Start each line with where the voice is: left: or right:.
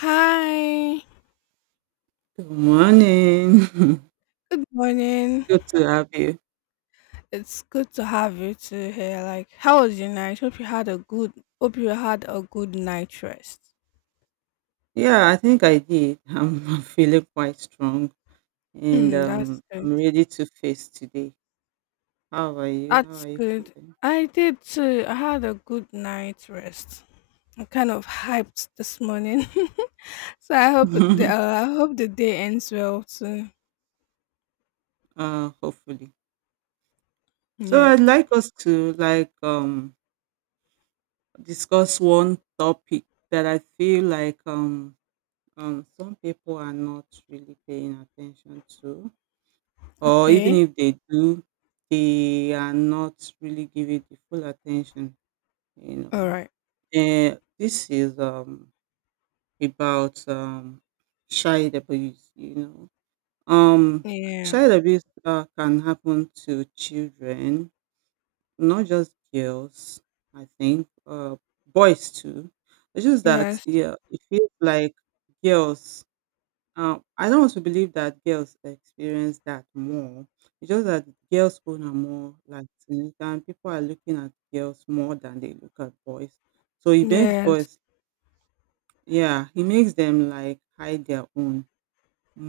left: Hi.
right: Good morning.
left: Good morning.
right: Good to have you.
left: It's good to have you too here. Like, how was your night? Hope you had a good night rest.
right: Yeah, I think I did. I'm feeling quite strong and
left: Hmm, that's good.
right: I'm ready to face today. How are you? How
left: That's
right: are you
left: good. I did too. I had a good night rest. I'm kind of hyped this morning, so I hope it- the
right: feeling?
left: I hope the day ends well too.
right: Hopefully. So
left: Yeah.
right: I'd like us to like discuss one topic that I feel like some people are not really paying attention to, or even
left: Okay.
right: if they do, they are not really giving the full attention, you know.
left: All right.
right: This is about child abuse. Know, um,
left: Yeah.
right: Child abuse can happen to children, not just girls. I think boys too. It's just that
left: Yes.
right: yeah, it feels like girls. I don't want to believe that girls experience that more. It's just that girls own are more like it, and people are looking at girls more than they look at boys. So it begs
left: Yes.
right: boys. Yeah, he makes them like hide their own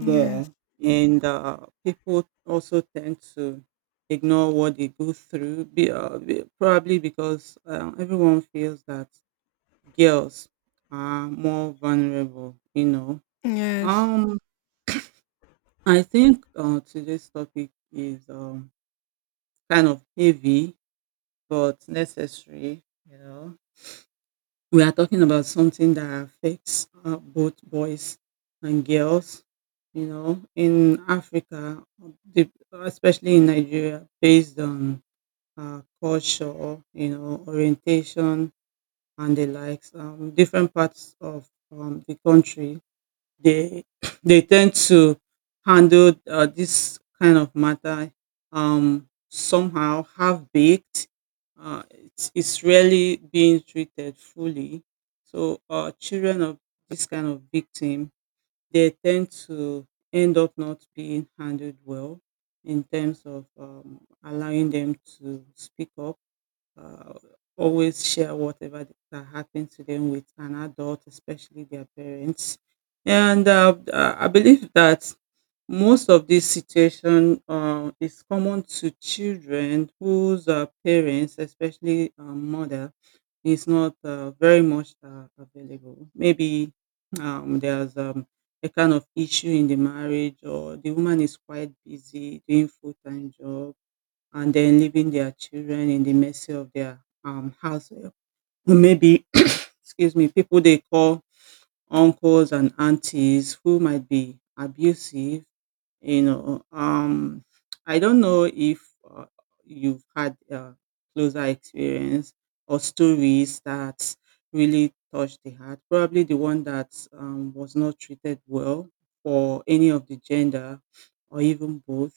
left: Yes.
right: and people also tend to ignore what they go through, probably because everyone feels that girls are more vulnerable.
left: Yes.
right: Um, I think today's topic is kind of heavy but necessary. You know, We are talking about something that affects both boys and girls. In Africa, the- especially in Nigeria, based on culture, orientation and the likes, different parts of the country. They They tend to handle this kind of matter, somehow half baked. It's rarely being treated fully. So children of this kind of victim, they tend to end up not being handled well in terms of allowing them to speak up, uh, always share whatever that happened to them with an adult, especially their parents. And I believe that most of this situation is common to children whose parents, especially mother, is not very much available. Maybe there's a kind of issue in the marriage, or the woman is quite busy doing full time job and then leaving their children in the mercy of their house help. Or maybe, excuse me, people they call uncles and aunties who might be abusive. You know, um, I don't know if uh, you've had closer experience or stories that really touched the heart. Probably the one that was not treated well for any of the gender or even both.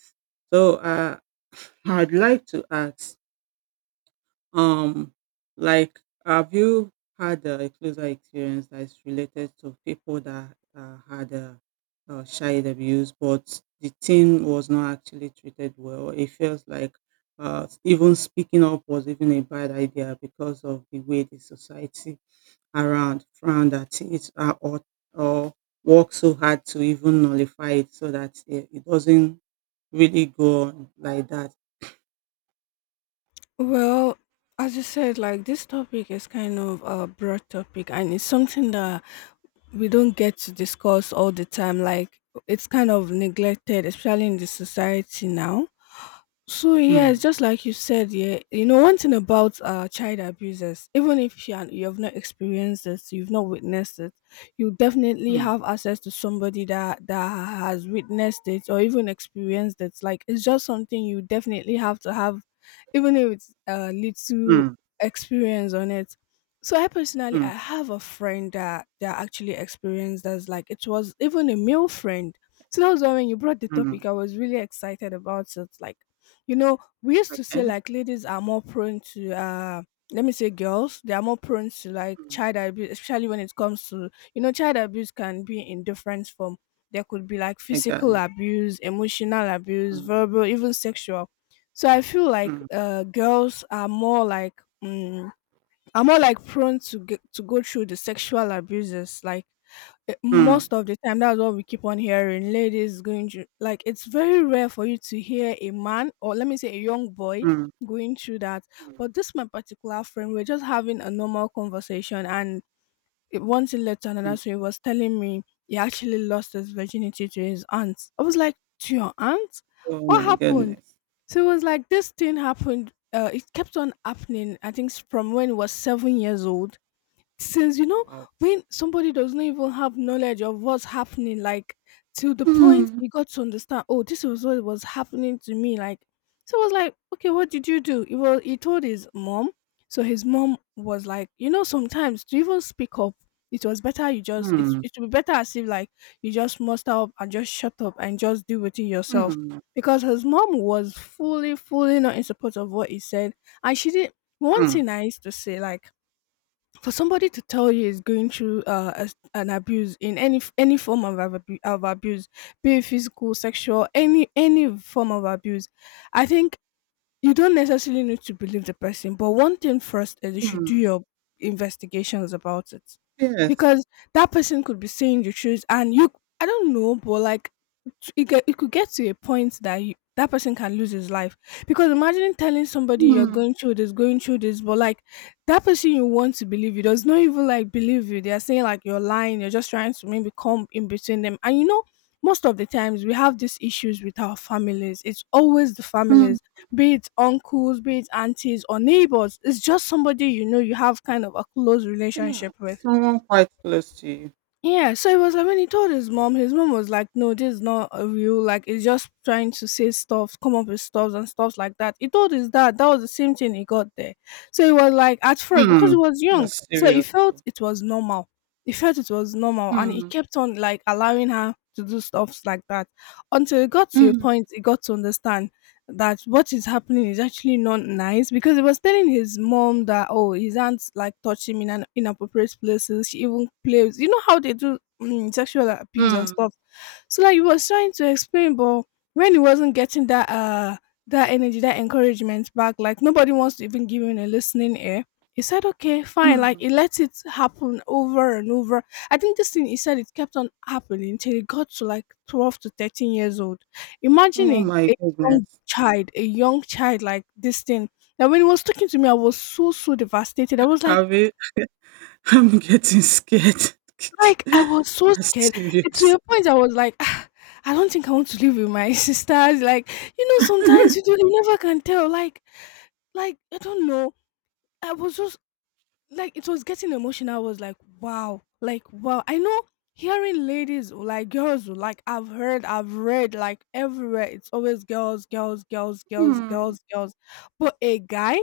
right: So I'd like to ask, um, like, have you had a closer experience that is related to people that had, child abuse, but the teen was not actually treated well? It feels like even speaking up was even a bad idea because of the way the society around frowned at it, or work so hard to even nullify it so that it doesn't really go on like that.
left: Well, as you said, like this topic is kind of a broad topic and it's something that we don't get to discuss all the time. Like it's kind of neglected, especially in the society now. So yes,
right: Hmm,
left: just like you said, yeah, you know one thing about child abusers, even if you have not experienced it, you've not witnessed it, you definitely
right: hmm,
left: have access to somebody that has witnessed it or even experienced it. Like it's just something you definitely have to have, even if it's little
right: hmm,
left: experience on it. So I personally,
right: hmm,
left: I have a friend that actually experienced this. Like it was even a male friend. So that was why when you brought the
right: hmm.
left: topic, I was really excited about it. Like, you know, we used to say
right: Okay.
left: like ladies are more prone to let me say girls, they are more prone to like
right: Mm.
left: child abuse, especially when it comes to, child abuse can be in different form. There could be like physical
right: Exactly.
left: abuse, emotional abuse,
right: Mm,
left: verbal, even sexual. So I feel like
right: mm,
left: girls are more like, mm, are more like prone to go through the sexual abuses. Like,
right: mm,
left: most of the time that's what we keep on hearing ladies going through. Like, it's very rare for you to hear a man, or let me say a young boy,
right: mm,
left: going through that.
right: mm,
left: But this my particular friend, we're just having a normal conversation and one thing led to another,
right: mm.
left: so he was telling me he actually lost his virginity to his aunt. I was like, to your aunt?
right: Oh
left: What
right: my
left: happened?
right: goodness.
left: So it was like this thing happened, it kept on happening. I think from when he was 7 years old. Since,
right: Wow.
left: when somebody does not even have knowledge of what's happening, like, to the point
right: Mm,
left: you got to understand, oh, this was what was happening to me. Like, so I was like, okay, what did you do? He told his mom. So his mom was like, sometimes to even speak up, it was better you just
right: mm,
left: it would be better as if like you just muster up and just shut up and just deal with it yourself.
right: mm,
left: Because his mom was fully fully not in support of what he said. And she did one
right: mm,
left: thing I used to say like, for somebody to tell you is going through an abuse in any any form of, of abuse, be it physical, sexual, any form of abuse, I think you don't necessarily need to believe the person, but one thing first is you should do
right: mm.
left: your investigations about it.
right: Yes.
left: Because that person could be saying the truth and you, I don't know, but like it could get to a point that that person can lose his life. Because imagine telling somebody you're
right: Mm,
left: going through this, but like that person you want to believe you does not even like believe you. They're saying like you're lying, you're just trying to maybe come in between them. And you know, most of the times we have these issues with our families. It's always the
right: mm,
left: families, be it uncles, be it aunties or neighbors, it's just somebody you know you have kind of a close
right: yeah.
left: relationship with.
right: Someone quite close to you.
left: Yeah, so it was like when he told his mom was like, no, this is not a real, like, it's just trying to say stuff, come up with stuff and stuff like that. He told his dad, that was the same thing he got there. So it was like, at first, because he
right: Mm.
left: was young,
right: That's
left: so he
right: serious,
left: felt
right: though.
left: it was normal. He felt it was normal and he
right: Mm,
left: kept on, like, allowing her to do stuff like that, until it got to a
right: mm,
left: point, he got to understand that what is happening is actually not nice. Because he was telling his mom that, oh, his aunt like touch him in an inappropriate places. She even plays, you know how they do, sexual abuse and
right: mm,
left: stuff. So like he was trying to explain, but when he wasn't getting that energy, that encouragement back, like nobody wants to even give him a listening ear. He said okay fine, like
right: mm.
left: he let it happen over and over. I think this thing, he said it kept on happening until he got to like 12 to 13 years old. Imagine
right: Oh
left: a,
right: my
left: a young
right: goodness.
left: child, a young child, like this thing. Now, when he was talking to me, I was so so devastated. I was
right: I will, I'm getting scared.
left: like I was so
right: That's
left: scared. And to
right: serious.
left: a point, I was like, "Ah, I don't think I want to live with my sisters. Like, you know, sometimes you do, you never can tell. Like, I don't know. I was just like, it was getting emotional. I was like, wow, like wow. I know hearing ladies, or like girls, or like, I've heard, I've read like everywhere, it's always girls, girls, girls, girls,
right: Mm,
left: girls, girls. But a guy,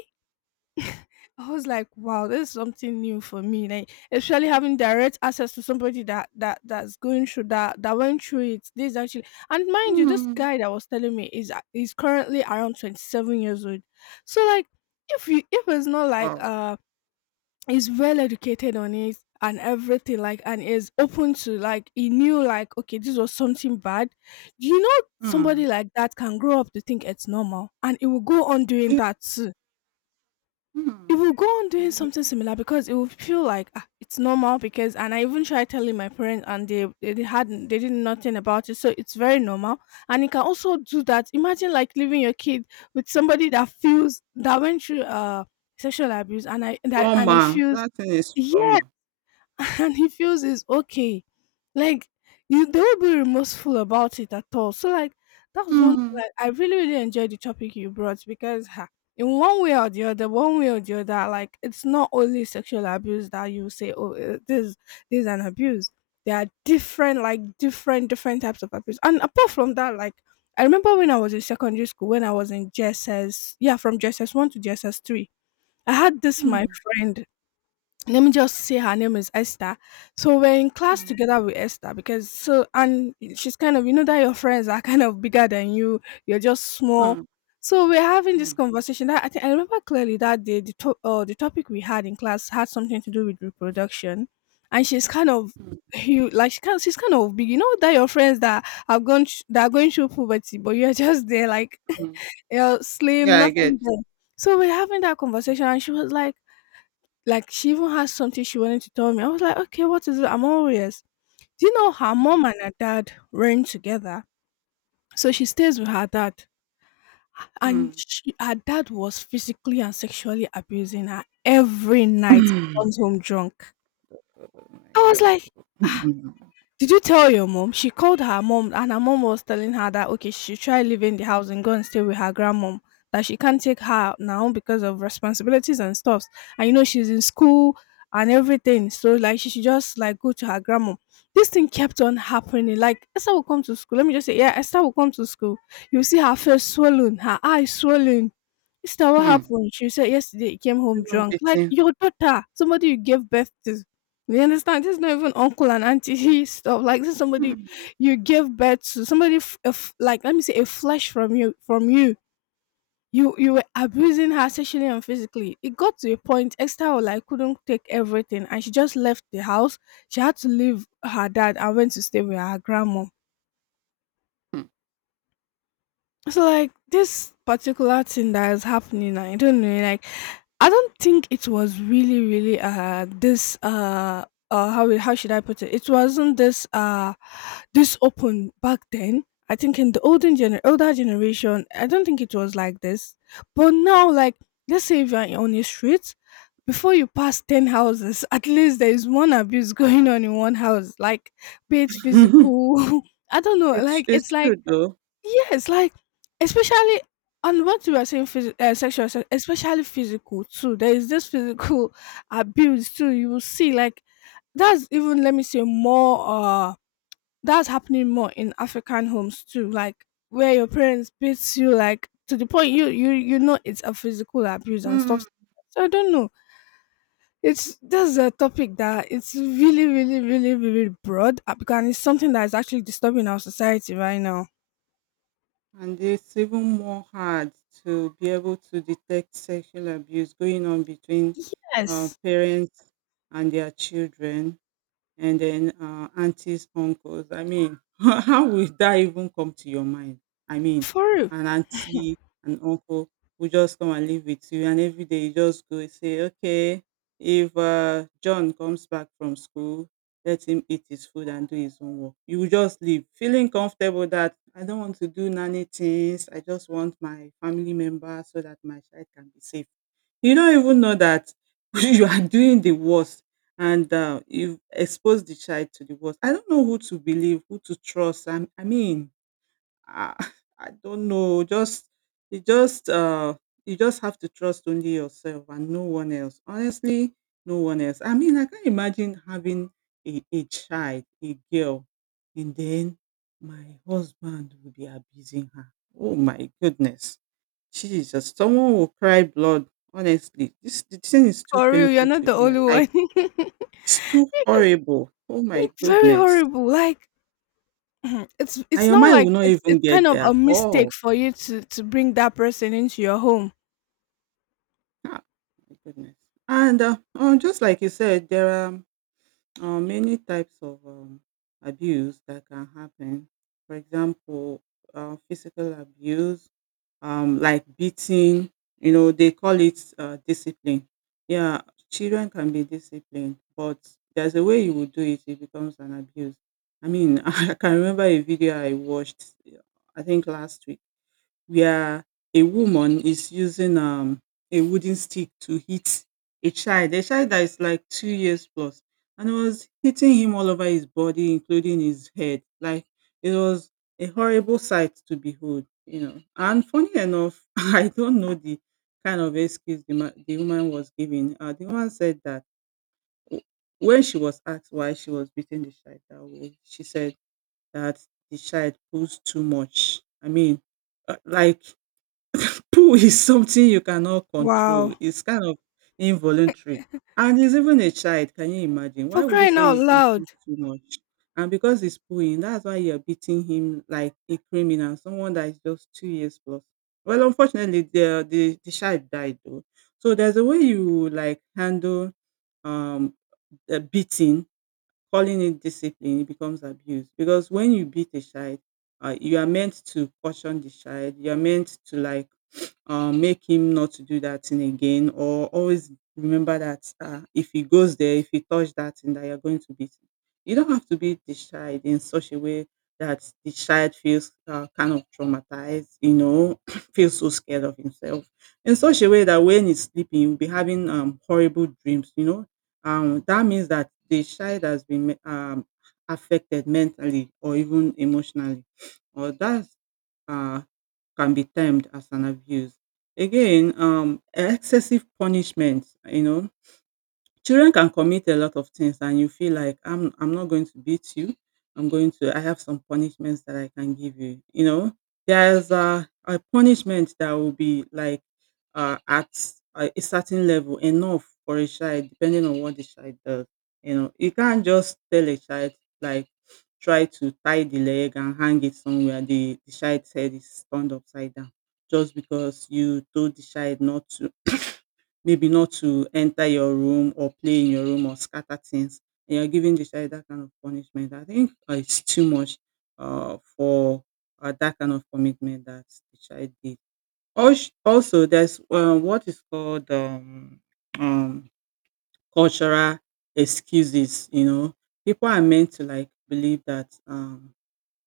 left: I was like, wow, this is something new for me. Like, especially having direct access to somebody that's going through, that that went through it. This actually, and mind you, this
right: mm.
left: guy that was telling me is currently around 27 years old. So like, if it's not like,
right: Wow.
left: he's well educated on it and everything, like, and is open to, like he knew, like, okay, this was something bad. You know,
right: Mm.
left: somebody like that can grow up to think it's normal, and it will go on doing
right: Yeah.
left: that too. It will go on doing
right: Mm.
left: something similar because it will feel like, ah, it's normal. Because, and I even tried telling my parents and they did nothing about it, so it's very normal and you can also do that. Imagine like leaving your kid with somebody that feels that went through sexual abuse and I that and he
right: Trauma,
left: feels,
right: that thing is
left: yes
right: trauma.
left: and he feels it's okay. Like, you, they won't be remorseful about it at all. So like, that's one
right: Mm,
left: thing. Like, I really, really enjoyed the topic you brought because, ha, in one way or the other, one way or the other, like, it's not only sexual abuse that you say, oh, eh, this is an abuse. There are different, different types of abuse. And apart from that, like, I remember when I was in secondary school, when I was in JSS, yeah, from JSS 1 to JSS 3, I had this my
right: mm,
left: friend, let me just say her name is Esther. So we're in class
right: mm,
left: together with Esther because, so, and she's kind of, you know that your friends are kind of bigger than you. You're just small.
right: mm,
left: So we're having this
right: mm,
left: conversation. That I think I remember clearly that day, the the topic we had in class had something to do with reproduction, and she's kind of
right: mm,
left: huge, like she's kind of big. You know that your friends that have gone that are going through puberty, but you're just there like,
right: mm.
left: you're slim,
right: Yeah, I
left: nothing
right: get.
left: there. So we're having that conversation, and she was like, she even had something she wanted to tell me. I was like, "Okay, what is it?" I'm all ears. Do you know her
right: Mm,
left: mom and her dad rent together? So she stays with her dad, and
right: mm.
left: her dad was physically and sexually abusing her every night. Comes home drunk.
right: Oh my
left: I was
right: God.
left: like,
right: Mm,
left: did you tell your mom? She called her mom and her mom was telling her that, okay, she should try leaving the house and go and stay with her grandmom. That she can't take her now because of responsibilities and stuffs. And you know she's in school and everything. So like, she should just like go to her grandmom. This thing kept on happening. Like, Esther will come to school. Let me just say, yeah, Esther will come to school. You see her face swollen, her eyes swollen. Esther, what
right: mm.
left: happened? She said yesterday he came home
right: Even
left: drunk. Like,
right: beating her.
left: your daughter, somebody you gave birth to, you understand? This is not even uncle and auntie stuff. Like, this is somebody
right: Mm,
left: you give birth to. Somebody like let me say a flesh from you from you. You were abusing her sexually and physically. It got to a point Esther was like couldn't take everything and she just left the house. She had to leave her dad and went to stay with her grandma.
right: mm.
left: So like this particular thing that is happening, I don't know, like I don't think it was really, really this how should I put it? It wasn't this open back then. I think in the olden gener older generation, I don't think it was like this. But now like let's say if you're on the street, before you pass ten houses, at least there is one abuse going on in one house. Like be it physical, I don't know,
right: It's
left: like it's
right: it's true
left: like
right: though.
left: yes, like especially on what you were saying, sexual assault, especially physical too. There is this physical abuse too. You will see, like that's even, let me say, more. That's happening more in African homes too. Like where your parents beats you, like to the point you know it's a physical abuse and
right: Mm.
left: stuff. So I don't know. It's That's a topic that it's really, really, really, really broad, because it's something that is actually disturbing our society right now.
right: And it's even more hard to be able to detect sexual abuse going on between
left: Yes,
right: parents and their children and then aunties, uncles. I mean, how will that even come to your mind? I mean,
left: for real.
right: an auntie, an uncle will just come and live with you, and every day you just go and say, okay, if John comes back from school, let him eat his food and do his own work. You will just leave feeling comfortable that I don't want to do nanny things. I just want my family member so that my child can be safe. You don't even know that you are doing the worst and you expose the child to the worst. I don't know who to believe, who to trust. I mean, I, I don't know. Just you just you just have to trust only yourself and no one else. Honestly, no one else. I mean, I can't imagine having a child, a girl, and then my husband will be abusing her. Oh my goodness, Jesus! Someone will cry blood. Honestly, this the thing is too
left: For real, you're
right: painful
left: not
right: to
left: the
right: hear.
left: only
right: Like
left: one.
right: it's too horrible. Oh my
left: It's very
right: goodness.
left: horrible. Like it's
right: And
left: it's
right: your
left: not
right: mind
left: like
right: will not
left: it's
right: even
left: it's
right: get
left: kind of
right: there
left: a
right: at
left: mistake
right: all.
left: for you to bring that person into your home.
right: Ah, my goodness. And just like you said, there are many types of abuse that can happen. For example, physical abuse, like beating. They call it discipline. Yeah, children can be disciplined, but there's a way you will do it. It becomes an abuse. I mean, I can remember a video I watched. I think last week where a woman is using a wooden stick to hit a child that is like 2 years plus, and it was hitting him all over his body, including his head. Like it was a horrible sight to behold. And funny enough, I don't know the kind of excuse the woman was giving. The woman said that w- when she was asked why she was beating the child that way, she said that the child pulls too much. I mean, like Poo is something you cannot control.
left: Wow.
right: It's kind of involuntary. And it's even a child, can you imagine? Why
left: For
right: would you
left: crying out
right: say he
left: loud.
right: pooed too much? And because he's pooing, that's why you're beating him like a criminal, someone that is just 2 years plus. Well, unfortunately, the child died though. So there's a way you like handle um the beating. Calling it discipline, it becomes abuse because when you beat a child, you are meant to caution the child. You are meant to like make him not to do that thing again, or always remember that if he goes there, if he touch that thing, that you're going to beat him. You don't have to beat the child in such a way that the child feels kind of traumatized, feels so scared of himself in such a way that when he's sleeping, you'll be having horrible dreams, that means that the child has been affected mentally or even emotionally, or that uh, can be termed as an abuse. Again, excessive punishment, Children can commit a lot of things and you feel like I'm not going to beat you. I'm going to I have some punishments that I can give you. There's a punishment that will be like at a certain level enough for a child, depending on what the child does. You can't just tell a child like try to tie the leg and hang it somewhere. The child's head is turned upside down just because you told the child not to, maybe not to enter your room or play in your room or scatter things, and you're giving the child that kind of punishment, I think it's too much for that kind of commitment that the child did. Also, there's what is called um, cultural excuses. People are meant to like believe that um,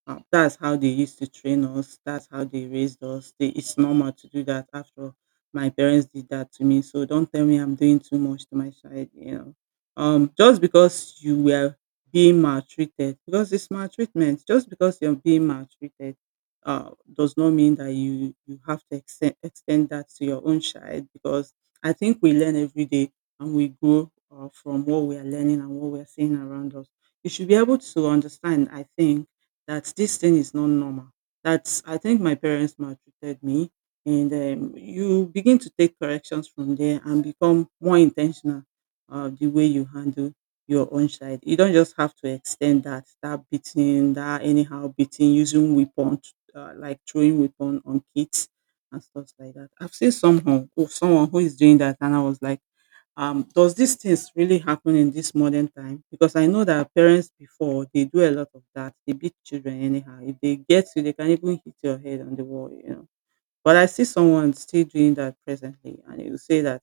right: uh, that's how they used to train us. That's how they raised us. It's normal to do that. After all, my parents did that to me, so don't tell me I'm doing too much to my child. Just because you were being maltreated, because it's maltreatment. Just because you're being maltreated, uh, does not mean that you have to extend that to your own child. Because I think we learn every day and we grow from what we are learning and what we are seeing around us. You should be able to understand. I think that this thing is not normal. That's I think my parents maltreated me, and you begin to take corrections from there and become more intentional of the way you handle your own child. You don't just have to extend that beating, that anyhow beating, using weapon like throwing weapon on kids and stuff like that. I've seen someone who is doing that, and I was like does these things really happen in this modern time? Because I know that parents before they do a lot of that. They beat children anyhow. If they get you, they can even hit your head on the wall, you know. But I see someone still doing that presently, and he will say that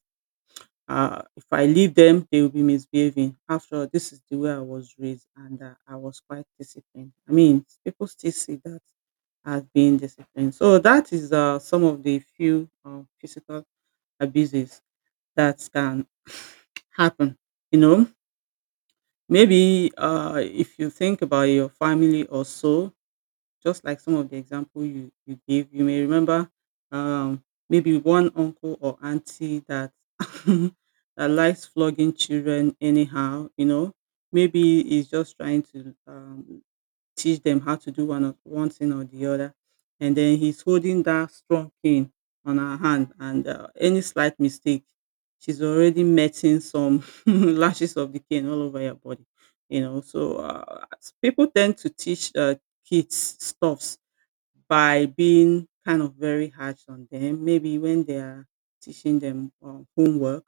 right: if I leave them, they will be misbehaving. After all, this is the way I was raised, and I was quite disciplined. I mean, people still see that as being disciplined. So that is some of the few physical abuses that can happen. You know, maybe if you think about your family or so, just like some of the example you gave, you may remember um, maybe one uncle or auntie that that likes flogging children anyhow. You know, maybe he's just trying to teach them how to do one or one thing or the other. And then he's holding that strong cane on her hand, and any slight mistake, she's already metting some lashes of the cane all over her body. You know, so people tend to teach kids stuffs by being kind of very harsh on them, maybe when they are teaching them homework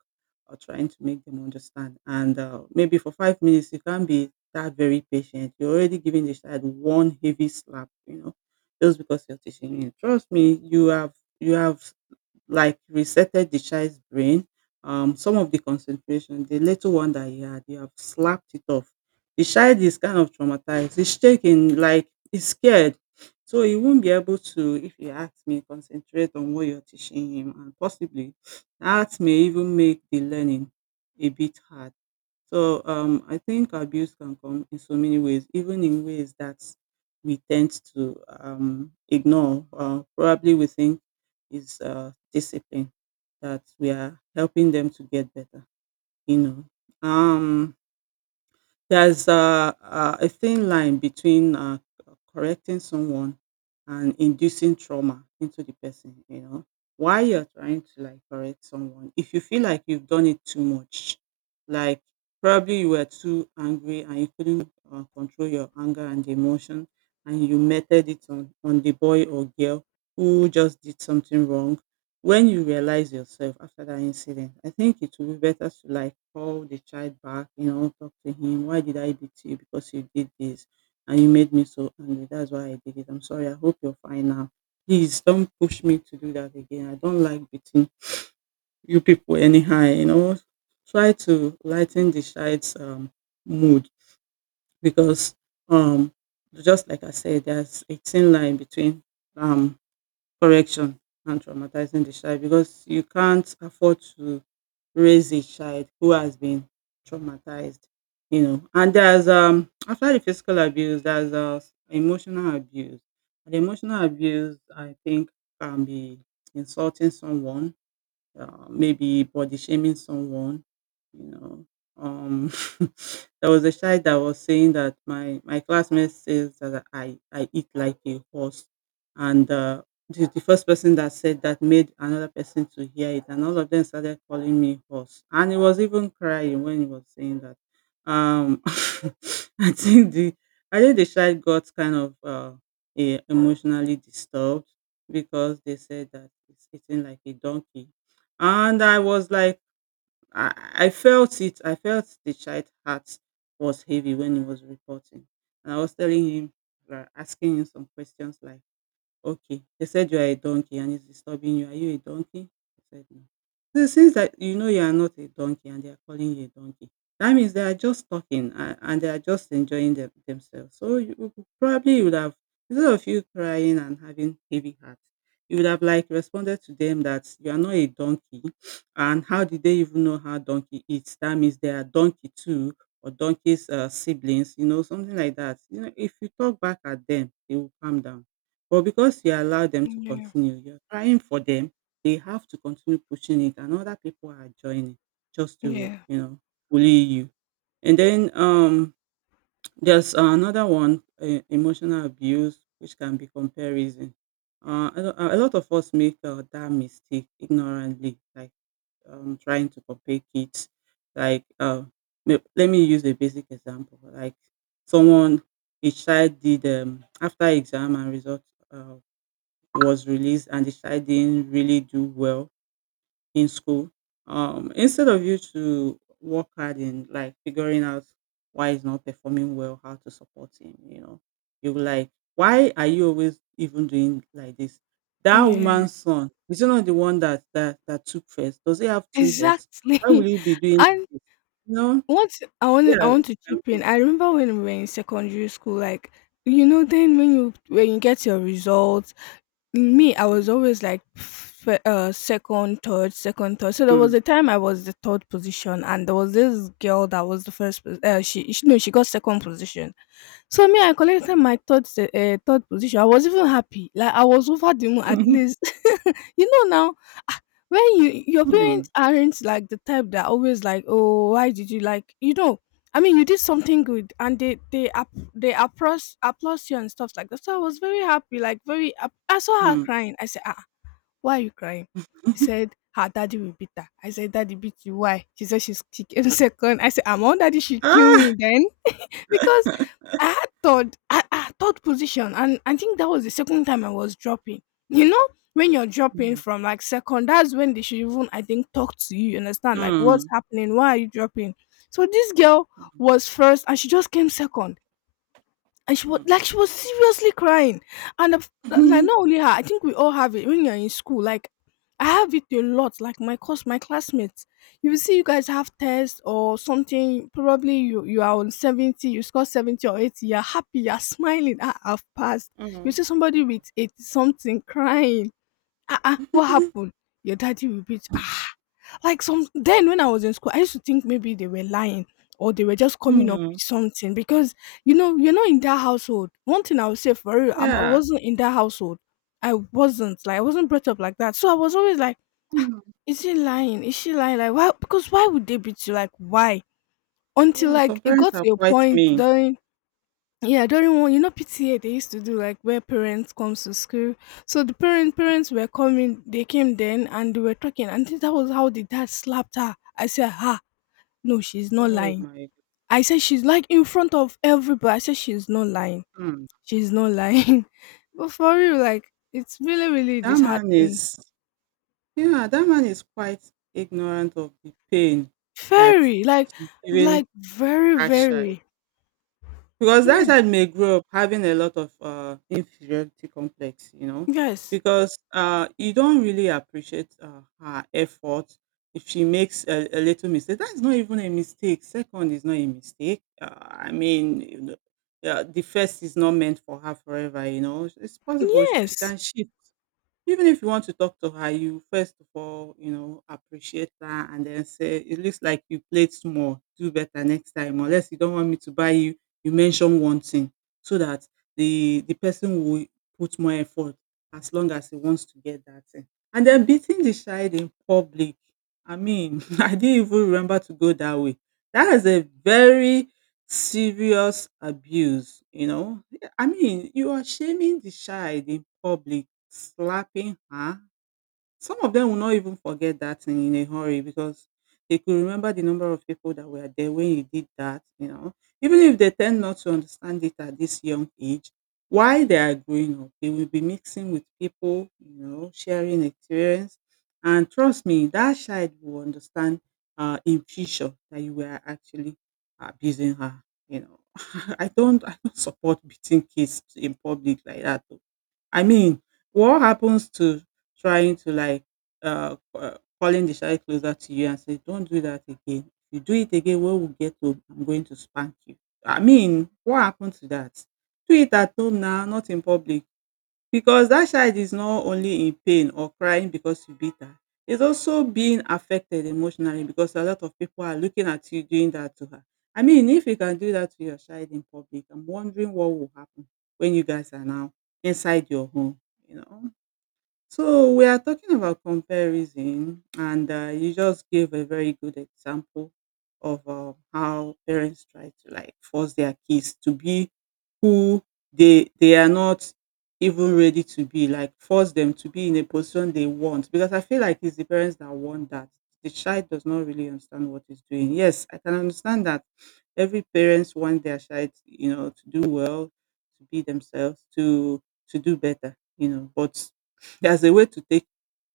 right: or trying to make them understand. And maybe for 5 minutes, you can't be that very patient. You're already giving the child one heavy slap, you know, just because you're teaching him. Trust me, you have like resetted the child's brain. Some of the concentration, the little one that he had, they have slapped it off. The child is kind of traumatized. He's shaking, like he's scared. So he won't be able to, if you ask me, concentrate on what you're teaching him. And possibly that may even make the learning a bit hard. So I think abuse can come in so many ways, even in ways that we tend to ignore. Probably we think is discipline that we are helping them to get better. You know, um, there's a thin line between correcting someone and inducing trauma into the person, you know. While you're trying to like correct someone, if you feel like you've done it too much, like probably you were too angry and you couldn't control your anger and emotion, and you meted it on the boy or girl who just did something wrong when you realize yourself after that incident, I think it will be better to like call the child back, you know, talk to him. Why did I beat you? Because you did this and you made me so angry. That's why I did it. I'm sorry. I hope you're fine now. Please don't push me to do that again. I don't like beating you people anyhow, you know. Try to lighten the child's mood because um just like I said, there's a thin line between um correction and traumatizing the child because you can't afford to raise a child who has been traumatized, you know. And there's after the physical abuse, there's emotional abuse. And emotional abuse, I think, can be insulting someone maybe body shaming someone, you know. Um, there was a child that was saying that my classmate says that I eat like a horse, and the first person that said that made another person to hear it, and all of them started calling me horse, and he was even crying when he was saying that. Um, I think the I think the child got kind of emotionally disturbed because they said that it's eating like a donkey and I was like, I felt it. I felt the child heart was heavy when he was reporting, and I was telling him, like, asking him some questions like, okay. They said you are a donkey and it's disturbing you. Are you a donkey? I said no. So since that you know you are not a donkey and they are calling you a donkey, that means they are just talking and they are just enjoying themselves. So you probably you would have instead of you crying and having heavy heart, you would have like responded to them that you are not a donkey, and how did they even know how donkey eats? That means they are donkey too or donkey's siblings, you know, something like that. You know, if you talk back at them, they will calm down but because you allow them to
left: Yeah.
right: continue, you're trying for them, they have to continue pushing it and other people are joining just to,
left: Yeah.
right: you know, bully you. And then there's another one, emotional abuse, which can be comparison. A lot of us make that mistake ignorantly, like trying to compare kids. Like, let me use a basic example. Like, someone, a child did after exam and results. Uh, was released and the child didn't really do well in school, instead of you to work hard in like figuring out why he's not performing well, how to support him, you know, you will like, why are you always even doing like this? That
left: Yeah.
right: woman's son is he not the one that that took first? Does he have two heads?
left: Exactly.
right: Why will he be doing
left: And
right: this? You know,
left: once I want I
right: yeah, it
left: want to
right: can
left: chip
right: go.
left: in. I remember when we were in secondary school, like then when you get your results, me, I was
right: Mm,
left: always like second, third, second, third. So there was
right: mm,
left: a time I was the third position, and there was this girl that was the first. She no, she got second position. So me, I collected
right: mm.
left: my third, third position. I was even happy. Like I was over the moon. At least, you know now, when your
right: Mm,
left: parents aren't like the type that always like, "Oh, why did you," like, I mean, you did something good and they up, they applaud you and stuff like that. So I was very happy, like very, I saw her
right: mm.
left: crying. I said, "Ah, why are you crying?" She said her daddy will beat her. I said, "Daddy beat you? Why?" She said she came second. I said, "I'm on, daddy should kill
right: Ah.
left: me then." Because I had third, I had third position, and I think that was the second time I was dropping. You know, when you're dropping
right: Mm,
left: from like second, that's when they should even, I think, talk to you. You understand? Like what's
right: mm,
left: happening? Why are you dropping? So this girl
right: mm,
left: was first, and she just came second, and
right: mm.
left: she was seriously crying. And like,
right: Mhm.
left: not only her, I think we all have it when you're in school. Like I have it a lot. Like my course, my classmates, you will see you guys have tests or something. Probably you are on 70, you score 70 or 80, you're happy, you're smiling, "I have passed." You
right: Mm.
left: see somebody with 80 something crying, "Ah-ah, what happened?" Your daddy repeats, "Ah." Like some then when I was in school, I used to think maybe they were lying or they were just coming up
right: Mm.
left: with something because you know you're not in that household. One thing I would say, for real, I
right: Yeah.
left: wasn't in that household. I wasn't brought up like that, so I was always like,
right: Mm.
left: "Is he lying? Is she lying? Like why? Because why would they beat you? Like why?" Until
right: Yeah, some
left: like it
right: parents
left: got
right: are
left: to a
right: quite
left: point
right: mean.
left: during, yeah, during one, PTA they used to do, like where parents comes to school. So the parents were coming, they came then and they were talking, and that was how the dad slapped her. I said, "Ha, no, she's not
right: Oh
left: lying."
right: my,
left: I said, "She's like in front of everybody." I said, "She's not lying.
right: mm.
left: She's not lying." But for real, like it's really, really
right: That man
left: disheartening.
right: is, yeah, that man is quite ignorant of the pain that
left: Very,
right: she's giving
left: like very,
right: that
left: very.
right: because
left: Yeah.
right: that side may grow up having a lot of inferiority complex, you know,
left: Yes.
right: because you don't really appreciate her effort. If she makes a little mistake, that's not even a mistake. Second is not a mistake. I mean, you know, the first is not meant for her forever, you know. It's possible she
left: Yes.
right: can shift. Even if you want to talk to her, you first of all, you know, appreciate her and then say, it looks like you played small, do better next time. Unless you don't want me to buy you, you mention one thing so that the person will put more effort as long as he wants to get that thing. And then beating the child in public. I mean, I didn't even remember to go that way. That is a very serious abuse, you know. I mean, you are shaming the child in public. Slapping her? Some of them will not even forget that thing in a hurry because they could remember the number of people that were there when you did that, you know. Even if they tend not to understand it at this young age, while they are growing up, they will be mixing with people, you know, sharing experience. And trust me, that child will understand in future that you were actually abusing her, you know. I don't support beating kids in public like that. I mean, what happens to trying to like calling the child closer to you and say, "Don't do that again. If you do it again, when we get home, I'm going to spank you." I mean, what happened to that? Do it at home now, not in public. Because that child is not only in pain or crying because you beat her, is also being affected emotionally because a lot of people are looking at you doing that to her. I mean, if you can do that to your child in public, I'm wondering what will happen when you guys are now inside your home, you know. So we are talking about comparison, and you just gave a very good example of how parents try to like force their kids to be who they are not even ready to be, like force them to be in a position they want because I feel like it's the parents that want that. The child does not really understand what he's doing. Yes, I can understand that every parents want their child, you know, to do well, to be themselves, to do better, you know, but there's a way to take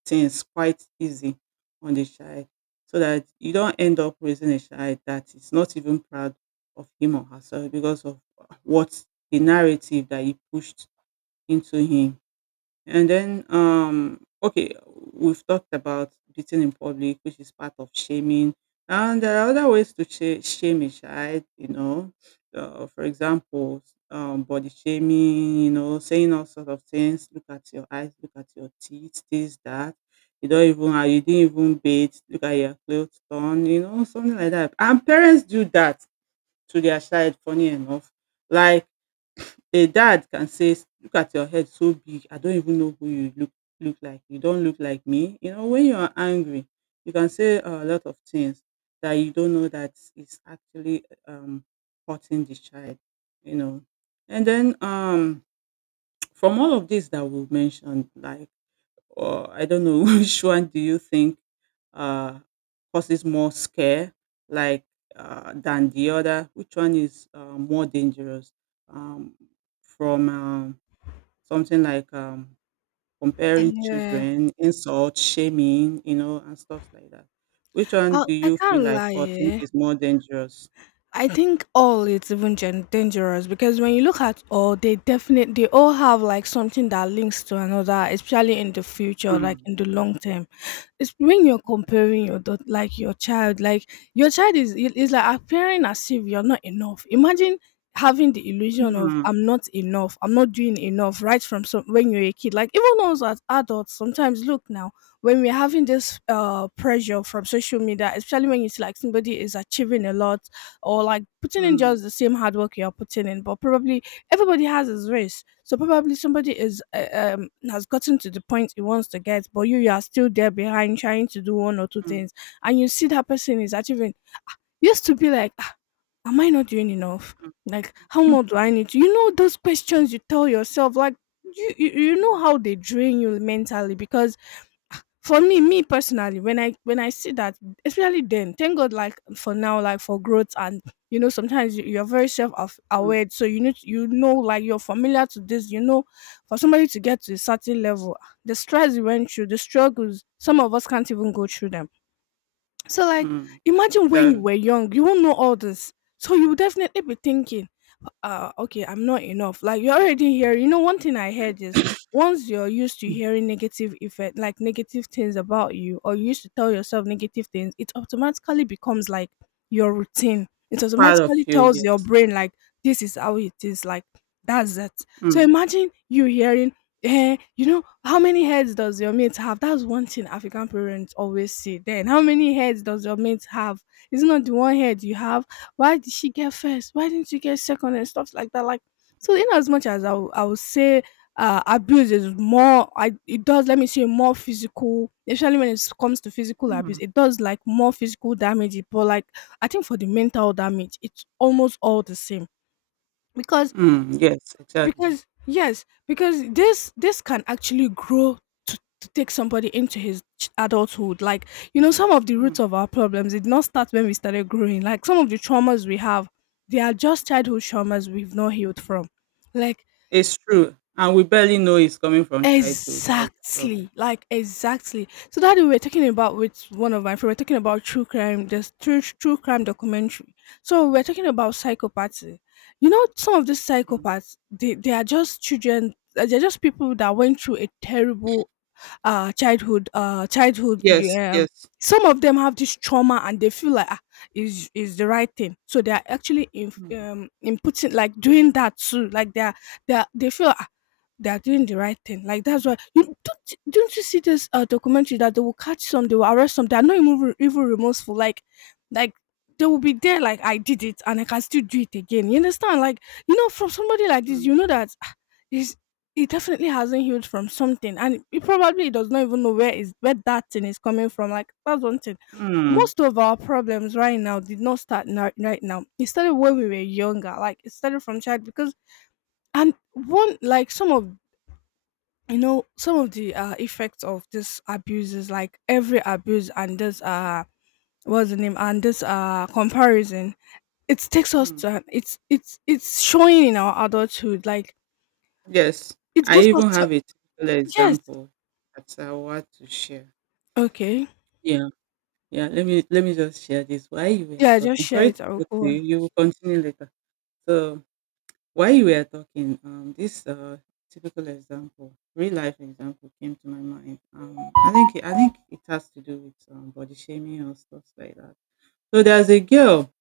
right: things quite easy on the child so that you don't end up raising a child that is not even proud of him or herself because of what, the narrative that you pushed into him. And then, okay, we've talked about beating in public, which is part of shaming. And there are other ways to shame a child, you know. For example, body shaming, you know, saying all sorts of things. Look at your eyes, look at your teeth, this, that. You don't even, you didn't even bathe. Look at your clothes torn, you know, something like that. And parents do that to their child, funny enough. Like, a dad can say, Look at your head so big, I don't even know who you look like. You don't look like me." You know, when you are angry, you can say a lot of things that you don't know that is actually hurting the child, you know. And then from all of this that we mentioned, like or I don't know which one do you think uh, causes more scare, like than the other? Which one is more dangerous? Um, from something like
left: Mm,
right: comparing
left: yeah.
right: children, insult, shaming, you know, and stuff like that. Which one
left: I
right: do
left: I
right: you feel
left: can't
right: like
left: lie.
right: or think
left: Eh?
right: is more dangerous?
left: I think all, it's even, dangerous, because when you look at all, they all have like something that links to another, especially in the future, like
right: Mm.
left: in the long term. It's when you're comparing your like your child is like appearing as if you're not enough. Imagine having the illusion of,
right: Mm,
left: "I'm not enough, I'm not doing enough," right from some when you're a kid. Like even us as adults, sometimes, look now, when we're having this pressure from social media, especially when you see like somebody is achieving a lot, or like putting in just
right: mm,
left: the same hard work you're putting in, but probably everybody has his race, so probably somebody is has gotten to the point he wants to get, but you are still there behind trying to do one or two
right: mm,
left: things, and you see that person is achieving. You used to be like, "Ah, am I not doing enough?
right: mm,
left: Like how more do I need to," you know, those questions you tell yourself, like you you know how
right: mm,
left: they drain you mentally. Because for me personally, when I see that, especially then, thank God, like for now, like for growth, and you know sometimes you're very
right: mm,
left: aware, so you need, you know, like you're familiar to this, you know, for somebody to get to a certain level, the stress you went through, the struggles, some of us can't even go through them, so like
right: mm.
left: imagine when you
right: Exactly.
left: were young, you won't know all this. So you will definitely be thinking, okay, I'm not enough. Like you're already here. You know, one thing I heard is, once you're used to hearing negative effect, like negative things about you, or you used to tell yourself negative things, it automatically becomes like your routine. It
right: Part of
left: automatically
right: you,
left: tells your
right: yes.
left: brain like this is how it is, like that's it. So imagine you hearing, "Eh, you know, how many heads does your mate have?" That's one thing African parents always say. "Then, how many heads does your mate have? It's not the one head you have. Why did she get first? Why didn't you get second?" And stuff like that. Like, so in as much as I would say, abuse is more, I it does, let me say, more physical, especially when it comes to physical abuse,
right: Mm.
left: it does like more physical damage. But, like, I think for the mental damage, it's almost all the same. Because,
right: Mm, yes, exactly.
left: yes, because this can actually grow to take somebody into his adulthood. Like you know, some of the
right: Mm,
left: roots of our problems, it did not start when we started growing. Like some of the traumas we have, they are just childhood traumas we've not healed from. Like
right: it's true, and we barely know it's coming from childhood. That's the problem.
left: exactly, like exactly. So that we were talking about with one of my friends, we are talking about true crime, this true crime documentary. So we are talking about psychopaths. You know, some of these
right: Mm.
left: psychopaths, they are just children. They're just people that went through a terrible childhood. Childhood.
right: Yes,
left: Um,
right: yes.
left: some of them have this trauma and they feel like, "Ah, is the right thing." So they are actually
right: Mm,
left: inputting, like doing that too. Like they feel, "Ah, they are doing the right thing." Like that's why you don't you see this documentary that they will catch some, they will arrest some. They are not even remorseful. Like, like they will be there. Like, "I did it and I can still do it again." You understand? Like you know, from somebody like this,
right: mm,
left: you know that, "Ah, is he definitely hasn't healed from something," and he probably does not even know where that thing is coming from. Like that's one thing.
right: mm,
left: Most of our problems right now did not start now, right now. It started when we were younger. Like it started from child because and one like some of some of the effects of this abuse is like every abuse and this what's the name and this comparison it takes us
right: mm.
left: to it's showing in our adulthood like
right: Yes,
left: it
right: I
left: gives us
right: even
left: t-
right: have a typical
left: yes.
right: example that I want to share.
left: Okay,
right: Yeah, yeah. Let me just share this. While you were
left: yeah, just
right: talking,
left: share
right: sorry
left: it,
right: to
left: I'll
right: go to
left: go
right: you.
left: on.
right: You will continue later. So while you were talking, this typical example, real life example, came to my mind. I think it has to do with body shaming or stuff like that. So there's a girl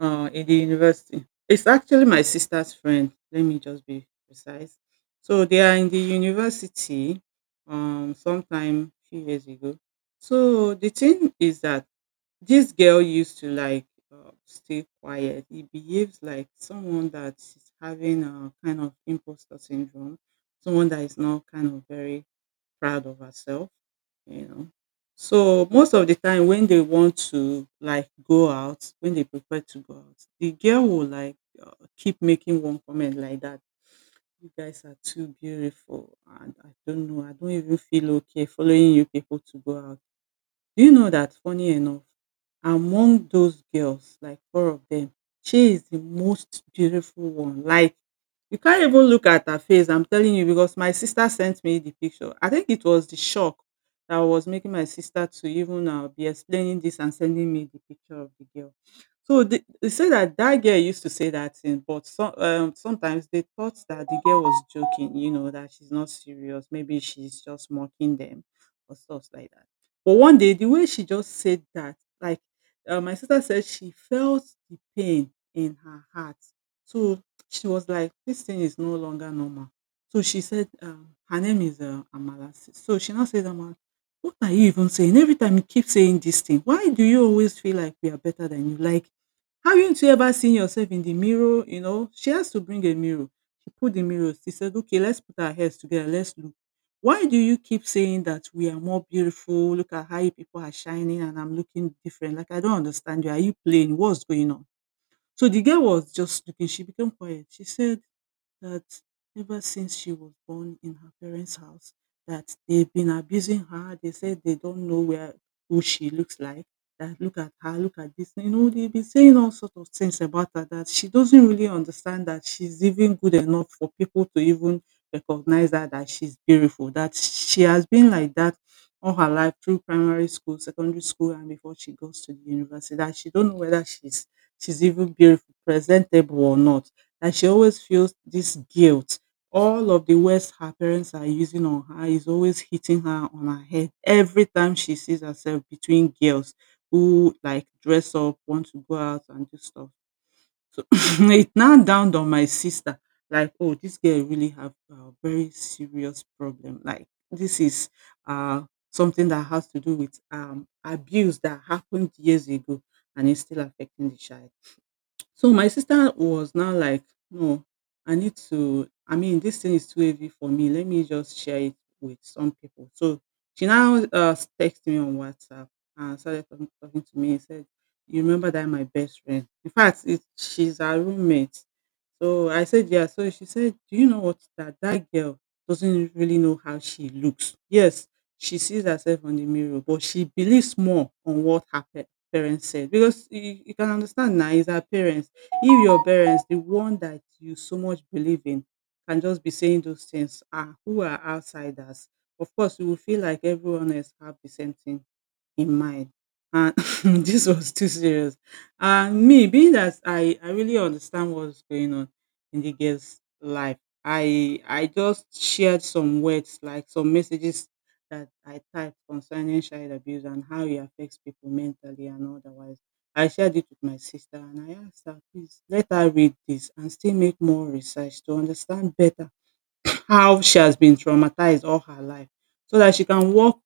right: in the university. It's actually my sister's friend. Let me just be precise. So they are in the university sometime few years ago. So the thing is that this girl used to like stay quiet. He behaves like someone that is having a kind of imposter syndrome, someone that is not kind of very proud of herself, you know. So most of the time when they want to like go out, when they prefer to go out, the girl will like uh, keep making one comment like that. You guys are too beautiful, and I don't know. I don't even feel okay following you people to go out. Do you know that, funny enough, among those girls, like four of them, she is the most beautiful one. Like you can't even look at her face. I'm telling you because my sister sent me the picture. I think it was the shock that was making my sister to even be explaining this and sending me the picture of the girl. So they say that that girl used to say that thing, but some, sometimes they thought that the girl was joking. You know that she's not serious. Maybe she's just mocking them or stuff like that. But one day, the way she just said that, like, my sister said she felt the pain in her heart. So she was like, this thing is no longer normal. So she said, her name is Amala. So she now said, Amala, what are you even saying? Every time you keep saying this thing, why do you always feel like we are better than you? Like, haven't you ever seen yourself in the mirror? You know, she has to bring a mirror. She put the mirror. She said, okay, let's put our heads together. Let's look. Why do you keep saying that we are more beautiful? Look at how you people are shining and I'm looking different. Like, I don't understand you. Are you playing? What's going on? So the girl was just looking. She became quiet. She said that ever since she was born in her parents' house, that they've been abusing her. They said they don't know where who she looks like, that look at her, look at this. You know, they've been saying all sorts of things about her, that she doesn't really understand that she's even good enough for people to even recognize her that she's beautiful. That she has been like that all her life through primary school, secondary school, and before she goes to the university. That she don't know whether she's even beautiful, presentable or not, that she always feels this guilt. All of the words her parents are using on her is always hitting her on her head every time she sees herself between girls who like dress up, want to go out and do stuff. So it now dawned on my sister, like, oh, this girl really have a very serious problem. Like this is uh something that has to do with abuse that happened years ago and is still affecting the child. So my sister was now like, no, I need to, I mean, this thing is too heavy for me. Let me just share it with some people. So she now texted me on WhatsApp and started talking, talking to me and said, you remember that my best friend? In fact, it, she's our roommate. So I said, yeah. So she said, do you know what? That that girl doesn't really know how she looks. Yes, she sees herself on the mirror, but she believes more on what happened parents said, because you can understand now is our parents. If your parents the one that you so much believe in can just be saying those things, ah, who are outsiders, of course you will feel like everyone else have the same thing in mind. And this was too serious. And me, being that I really understand what's going on in the girl's life, I just shared some words, like some messages that I typed concerning child abuse and how it affects people mentally and otherwise. I shared it with my sister and I asked her, please let her read this and still make more research to understand better how she has been traumatized all her life so that she can work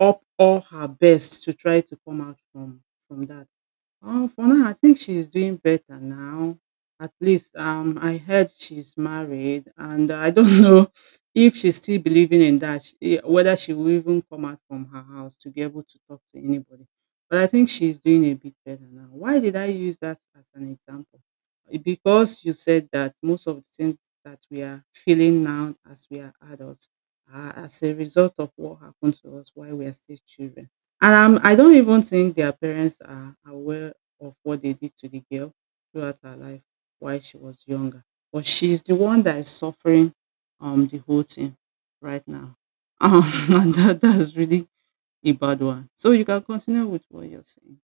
right: up all her best to try to come out from that. For now, I think she's doing better now. At least, I heard she's married, and I don't know if she's still believing in that. She, whether she will even come out from her house to be able to talk to anybody. But I think she's doing a bit better now. Why did I use that as an example? Eh, because you said that most of the things that we are feeling now as we are adults are as a result of what happened to us while we are still children, and I don't even think their parents are aware of what they did to the girl throughout her life while she was younger. But she's the one that is suffering the whole thing right now. Um, and that's really a bad one. So you can continue with what you're saying.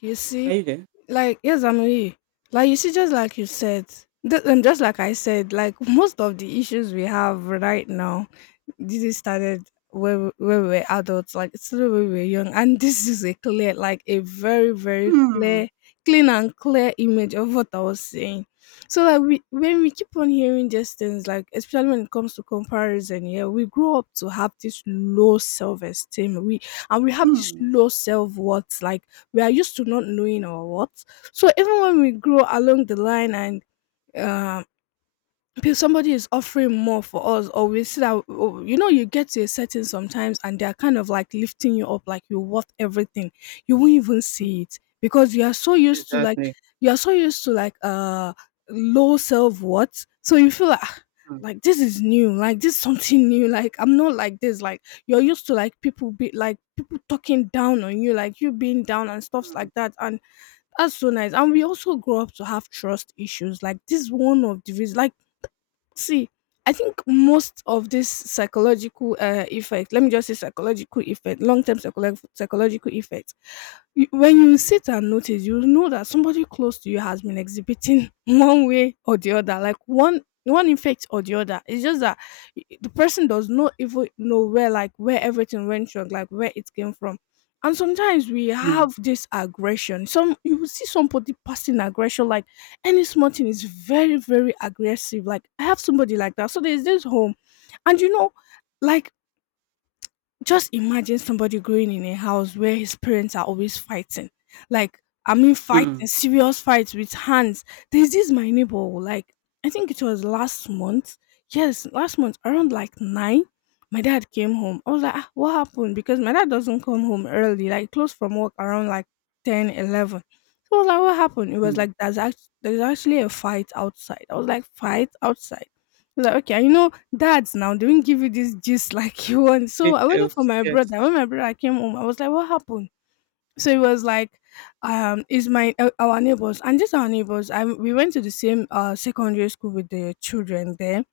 left: You
right: Are
left: see,
right: you there?
left: like yes I'm here. Like you see, just like you said, th- and just like I said, like most of the issues we have right now this is started when we were adults, like it's still when we were young, and this is a clear, like a very
right: Mm,
left: clear, clean and clear image of what I was saying. So like we, when we keep on hearing these things, like especially when it comes to comparison, yeah, we grow up to have this low self-esteem, we and we have this
right: mm.
left: low self-worth, like we are used to not knowing our worth. So even when we grow along the line and um pe- somebody is offering more for us, or we see that, oh, you get to a setting sometimes and they're kind of like lifting you up, like you're worth everything, you won't even see it because you are so used to like
right: Exactly.
left: you are so used to like uh low self-worth, so you feel like, "Ah,
right: Mm,
left: like this is new, like this is something new, like I'm not like this," like you're used to like people be like people talking down on you, like you being down and stuffs
right: mm,
left: like that. And that's so nice. And we also grow up to have trust issues. Like this is one of the reasons, like see, I think most of this psychological effect, let me just say psychological effect, long term psychological effect, you, when you
right: mm,
left: sit and notice, you know that somebody close to you has been exhibiting one way or the other, like one effect or the other. It's just that y- the person does not even know where, like where everything went wrong, like where it came from. And sometimes we
right: mm,
left: have this aggression. Some, you will see somebody passing aggression like any small thing is very aggressive. Like I have somebody like that. So there's this home, and like just imagine somebody growing in a house where his parents are always fighting. Like, I mean,
right: mm,
left: fighting, serious fights with hands. There's this my neighbor, like, I think it was last month. Yes, last month, around like 9, my dad came home. I was like, "Ah, what happened?" Because my dad doesn't come home early, like, close from work around like 10, 11. So I was like, what happened? It was
right: mm.
left: like, there's, act- there's actually a fight outside. I was like, fight outside? I was like, okay. And dads now they won't give you this gist like you want. So I waited for
right: Details,
left: my
right: yes.
left: brother. When my brother came home, I was like, "What happened?" So it was like, it's my our neighbors, and just our neighbors. I we went to the same secondary school with the children there.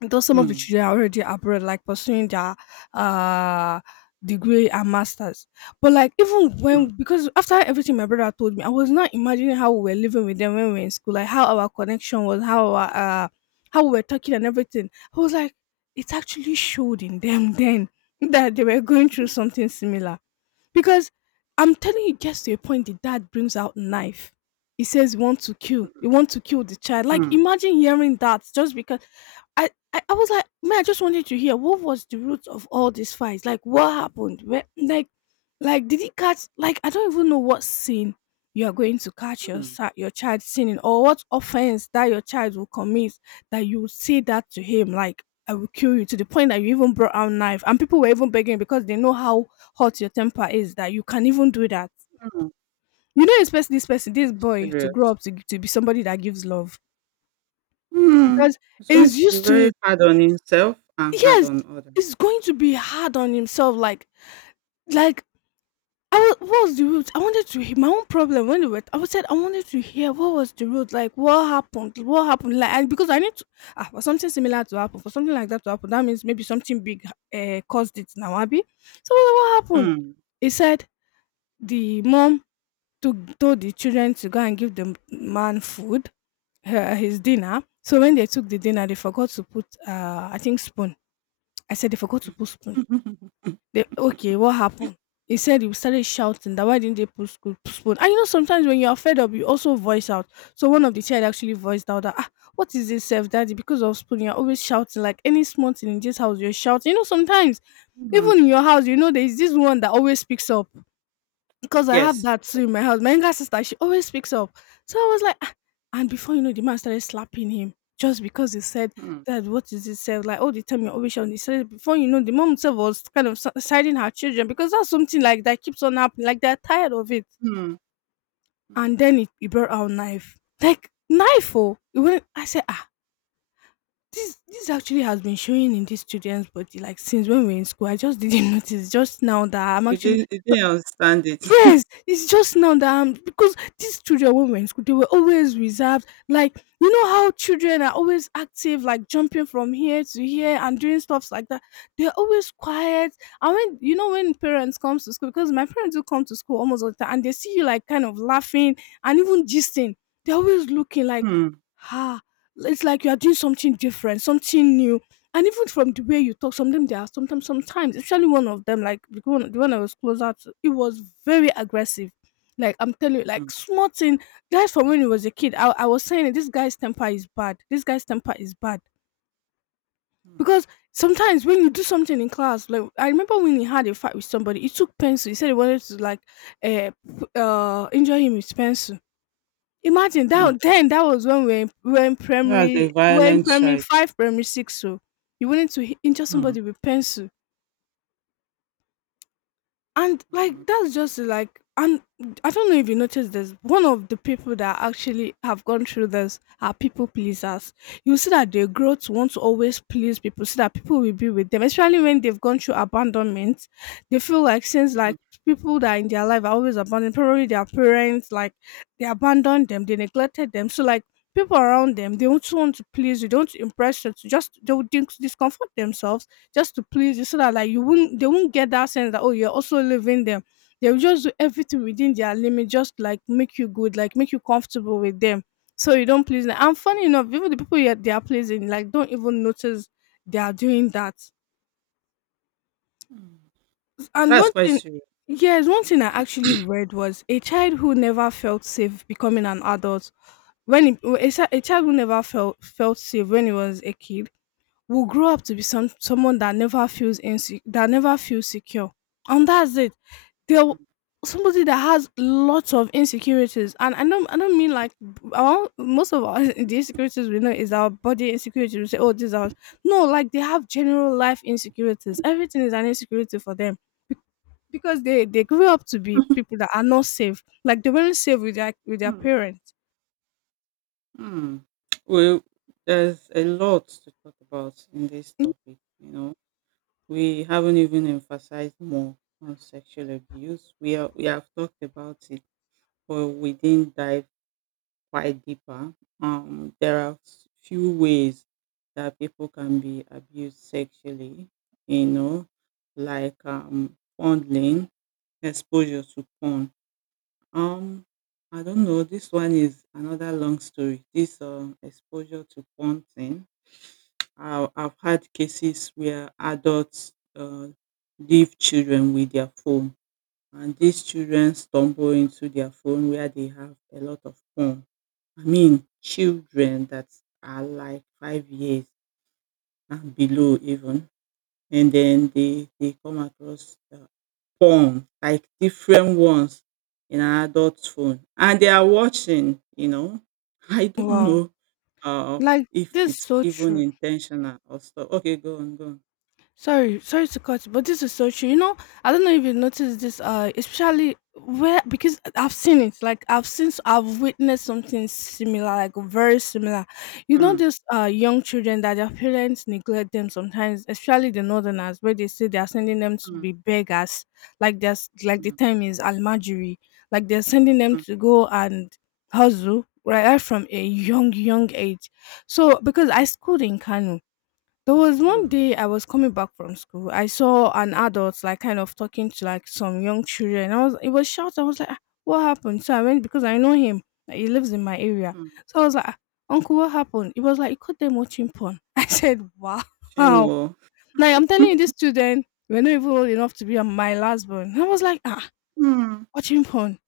left: Though some of the
right: Mm,
left: children are already abroad, like pursuing their uh degree and masters. But like even
right: mm,
left: when, because after everything my brother told me, I was not imagining how we were living with them when we were in school, like how our connection was, how our how we were talking and everything. I was like, it actually showed in them then that they were going through
right: mm,
left: something similar. Because I'm telling you, it gets to a point the dad brings out knife. He says he wants to kill. He
right: mm,
left: wants to kill the child. Like
right: mm,
left: imagine hearing that just because I was like, man, I just wanted to hear what was the root of all these fights. Like what happened? Where, like did he catch, like I don't even know what sin you are going to catch your
right: mm.
left: sa- your child sinning, or what offense that your child will commit, that you will say that to him, like I will kill you, to the point that you even brought out knife and people were even begging because they know how hot your temper is, that you can even do that.
right: Mm.
left: You don't expect this person, this
right: That's
left: boy, to grow
right: serious.
left: up to be somebody that gives love
right: Mm.
left: because
right: He's going
left: he's
right: to be
left: used to
right: very
left: it.
right: hard on himself and hard
left: Yes,
right: on others.
left: it's going to be hard on himself. Like I was, what was the root? I wanted to hear my own problem when we were. I was said I wanted to hear what was the root. Like, what happened? What happened? Like, and because I need to, ah, for something similar to happen, for something like that to happen, that means maybe something big caused it now, Abby. So I was like, what happened?
right: Mm.
left: He said the mom took told the children to go and give the man food, her, his dinner. So when they took the dinner, they forgot to put, I think spoon. I said they forgot to put spoon.
right: Mm.
left: They okay, what happened? He said he started shouting that why didn't they put sco- spoon? And sometimes when you are fed up, you also voice out. So one of the child actually voiced out that, ah, what is this self daddy? Because of spoon, you're always shouting, like any small thing in this house, you're shouting. Sometimes even in your house, you know there is this one that always speaks up, because I have
right: Yes.
left: that too in my house. My younger sister, she always speaks up. So I was like, "Ah," and before you know, the man started slapping him just because he said
right: Mm.
left: that what is it said, like all the time you're always on this. Before you know, the mom herself was kind of si- siding her children because that's something like that keeps on happening. Like they're tired of it.
right: Mm. Mm.
left: And then he brought out knife, like knife. Oh, it went- I said, ah, this actually has been showing in these students' body like since when we we're in school. I just didn't notice just now that I'm
right: You
left: actually
right: didn't you didn't understand it.
left: yes, it's just now that I'm, because these children when we were in school, they were always reserved. Like you know how children are always active, like jumping from here to here and doing stuffs like that. They're always quiet. And when when parents come to school, because my parents do come to school almost all the time, and they see you like kind of laughing and even gisting. They're always looking like,
right: Mm.
left: ah, it's like you are doing something different, something new. And even from the way you talk, sometimes they are sometimes, especially one of them, like the one I was closer to, it was very aggressive. Like I'm telling you, like
right: Mm.
left: small thing. Guys, from when he was a kid, I was saying it, this guy's temper is bad. This guy's temper is bad
right: Mm.
left: because sometimes when you do something in class, like I remember when he had a fight with somebody, he took pencil. He said he wanted to like, uh, p- injure him with pencil. Imagine
right: Mm.
left: that, then that was when we were in
right: That's a
left: primary
right: violent child.
left: five, primary six, so you wanted to h- injure
right: Mm.
left: somebody with pencil. And like
right: Mm.
left: that's just like, and I don't know if you noticed this. One of the people that actually have gone through this are people pleasers. You see that they grow to want to always please people so that people will be with them, especially when they've gone through abandonment. They feel like since
right: Mm.
left: like people that are in their life are always abandoned, probably their parents, like they abandoned them, they neglected them. So like people around them, they also want to please you, they want to impress you, to just they would dis- discomfort themselves just to please you so that like you wouldn't, they won't get that sense that, oh, you're also leaving them. They will just do everything within their limit just like make you good, like make you comfortable with them, so you don't please them. And funny enough, even the people you they are pleasing like don't even notice they are doing that.
right: Mm.
left: And
right: That's
left: one
right: quite
left: thing,
right: serious.
left: yes, one thing I actually read was a child who never felt safe becoming an adult. When he, a, chi- a child who never felt safe when he was a kid will grow up to be some someone that never feels inse- that never feels secure. And that's it. They'll
right: Mm.
left: somebody that has lots of insecurities. And I don't mean like our, most of our the insecurities we know is our body insecurities, we say oh this out, no, like they have general life insecurities, everything is an insecurity for them because they grew up to be people that are not safe, like they weren't safe with their
right: Mm.
left: parents.
right: Mm. Well, there's a lot to talk about in this topic, you know. We haven't even emphasized more on sexual abuse. We have talked about it but we didn't dive quite deeper. There are few ways that people can be abused sexually, you know, like fondling, exposure to porn. Um, I don't know. This one is another long story. This exposure to porn thing. I've had cases where adults leave children with their phone and these children stumble into their phone where they have a lot of porn. I mean, children that are like 5 years and below even, and then they come across porn like different ones in an adult's phone, and they are watching. You know, I don't
left: Wow,
right: know uh,
left: like
right: if
left: this is
right: it's
left: so
right: even
left: true.
right: intentional or stuff. Okay, go on, go on.
left: Sorry, sorry to cut, but this is so true. You know, I don't know if you noticed this, especially where because I've seen it. Like I've seen, I've witnessed something similar, like very similar. You know,
right: Mm,
left: these young children that their parents neglect them sometimes, especially the northerners, where they say they are sending them to
right: mm,
left: be beggars. Like there's like the
right: mm,
left: term is almajiri. Like they're sending them
right: mm,
left: to go and hustle right, right from a young age. So because I
right: mm,
left: schooled in Kano, there was one
right: mm,
left: day I was coming back from school. I saw an adult like kind of talking to like some young children. I was It was shouting. I was like, "Ah, what happened?" So I went because I know him. He lives in my area.
right: mm.
left: So I was like, "Ah, uncle, what happened?" He was like, "He caught them watching porn." I said, "Wow!" Now
right: Shame.
left: I'm telling you, this children were not even old enough to be on my last born. I was like, "Ah,
right: Oh.
left: watching porn.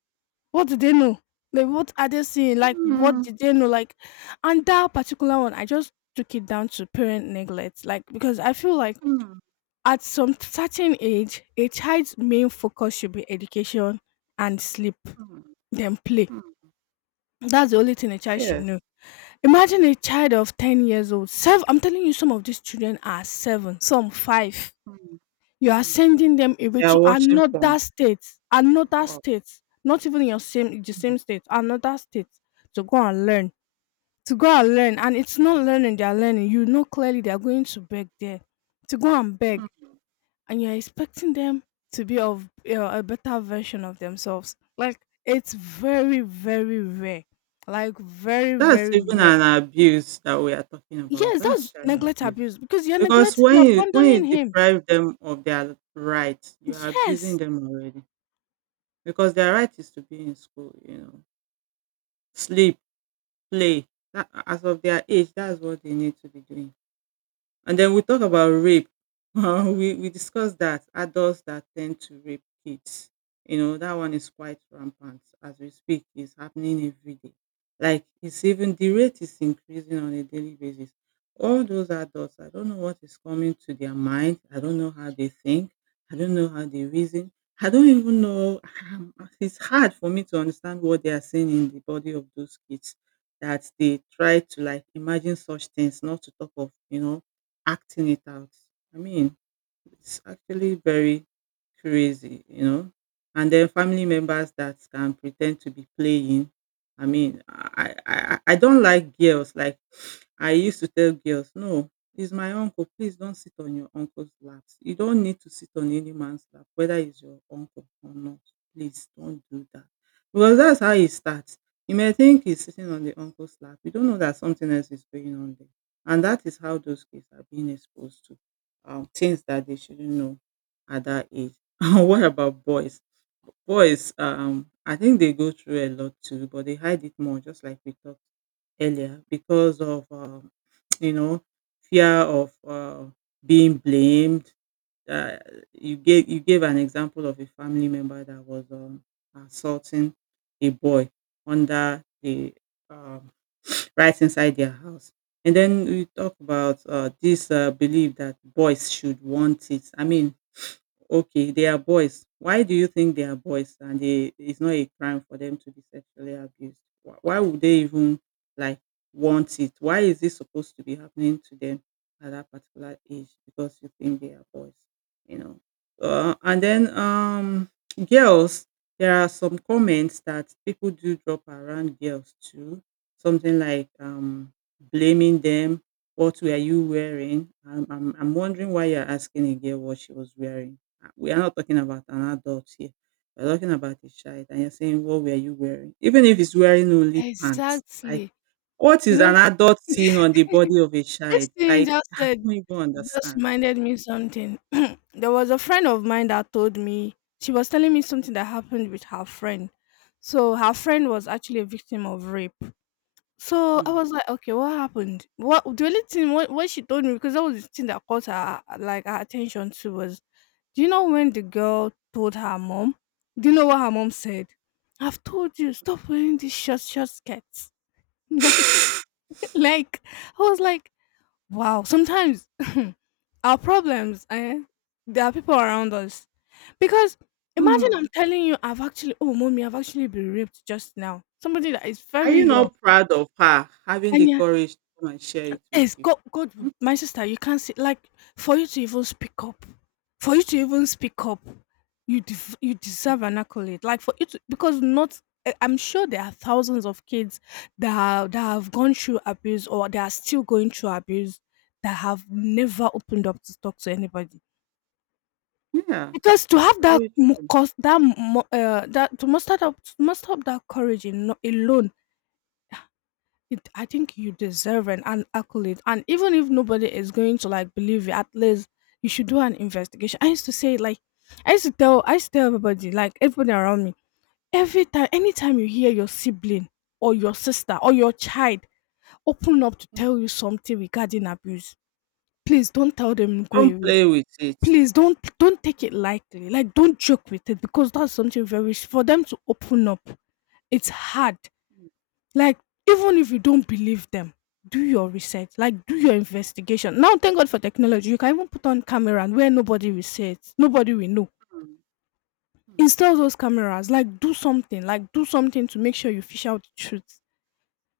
left: What did they know? Like, what are they seeing? Like, what
right: Mm,
left: did they know?" Like, and that particular one, I just took it down to parent neglect. Like, because I feel like
right: mm,
left: at some certain age, a child's main focus should be education and sleep,
right: mm,
left: then play.
right: mm.
left: That's the only thing a child should
right: Yes.
left: know. Imagine a child of 10 years old. Seven, I'm telling you, some of these children are seven, some five.
right: Mm,
left: You are
right: mm.
left: sending them away
right: They are
left: to
right: watching porn.
left: another
right: Wow.
left: state, not even your same, the
right: Mm,
left: same state, another state to go and learn, to go and learn. And it's not learning, they are learning. You know clearly they are going to beg there, to go and beg,
right: mm.
left: and you're expecting them to be of, you know, a better version of themselves. Like it's very, very rare. Like very,
right: That's
left: very
right: even
left: rare.
right: an abuse that we are talking about.
left: Yes,
right: That's
left: that's
right: child
left: neglect
right: abuse.
left: abuse because
right: Because
left: you're
right: when you
left: abandoning him.
right: deprive them of their rights, you are abusing
left: Yes,
right: them already. Because their right is to be in school, you know, sleep, play. That, as of their age, that's what they need to be doing. And then we talk about rape. We discussed that adults that tend to rape kids. You know, that one is quite rampant as we speak. It's happening every day. Like it's even the rate is increasing on a daily basis. All those adults, I don't know what is coming to their mind. I don't know how they think. I don't know how they reason. I don't even know. It's hard for me to understand what they are seeing in the body of those kids that they try to imagine such things, not to talk of, acting it out. I mean, it's actually very crazy. And then family members that can pretend to be playing. I don't like girls. Like I used to tell girls, no, he's my uncle. Please don't sit on your uncle's laps. You don't need to sit on any man's lap, whether he's your uncle or not. Please don't do that. Because that's how it starts. You may think he's sitting on the uncle's lap. You don't know that something else is going on there. And that is how those kids are being exposed to things that they shouldn't know at that age. And what about boys? Boys, I think they go through a lot too, but they hide it more, just like we talked earlier, because of you know fear of being blamed. Uh, you gave an example of a family member that was assaulting a boy under the um, right inside their house. And then we talk about this belief that boys should want it. Okay, they are boys. Why do you think they are boys and it's not a crime for them to be sexually abused? Why would they even like want it? Why is this supposed to be happening to them at that particular age? Because you think they are boys, you know. And then girls, there are some comments that people do drop around girls too. Something like blaming them. What were you wearing? I'm wondering why you're asking a girl what she was wearing we are not talking about an adult here. We're talking about a child, and you're saying, what were you wearing? Even if it's wearing only pants, like,
left: exactly.
right: what
left: You
right: is an
left: know,
right: adult seeing on the body of a
left: this
right: child?
left: thing you
right: Like,
left: just
right: I
left: said
right: don't even
left: just
right: understand.
left: reminded me something. There was a friend of mine that told me, she was telling me something that happened with her friend. So her friend was actually a victim of rape. So I
right: Hmm.
left: was like, "Okay, what happened?" What The only thing, what she told me, because that was the thing that caught her, like, her attention too, was, do you know when the girl told her mom? Do you know what her mom said? "I've told you, stop wearing these short skirts." Like like, I was like, "Wow." Sometimes our problems, eh, there are people around us. Because imagine
right: Hmm.
left: I'm telling you, I've actually, "Oh, mommy, I've actually been raped just now." Somebody that is
right: Are
left: very
right: you
left: young,
right: not proud of her having the
left: and you're,
right: courage to come and share it
left: yes,
right: with you?
left: God God
right: Hmm?
left: w my sister, you can't see, like, for you to even speak up for you to even speak up, you deserve an accolade. Like, for you to, because not, eh, I'm sure there are thousands of kids that are that have gone through abuse, or they are still going through abuse, that have never opened up to talk to anybody.
right: Yeah,
left: Because to have that
right: very
left: mu
right: true.
left: cous that mu that to muster up that courage in alone, I think you deserve an accolade, and even if nobody is going to like believe you, at least you should do an investigation. I used to say like, I used to tell everybody, like everybody around me every time, anytime you hear your sibling or your sister or your child open up to
right: Mm.
left: tell you something regarding abuse, please don't tell them go
right: Don't
left: away.
right: play with it.
left: Please don't take it lightly. Like don't joke with it because that's something very, for them to open up. It's hard,
right: Hmm.
left: like, even if you don't believe them, do your research, like, do your investigation. Now, thank God for technology. You can even put on camera and where nobody will see it, nobody will know.
right: Mm.
left: Install those cameras, like, do something to make sure you fish out the truth.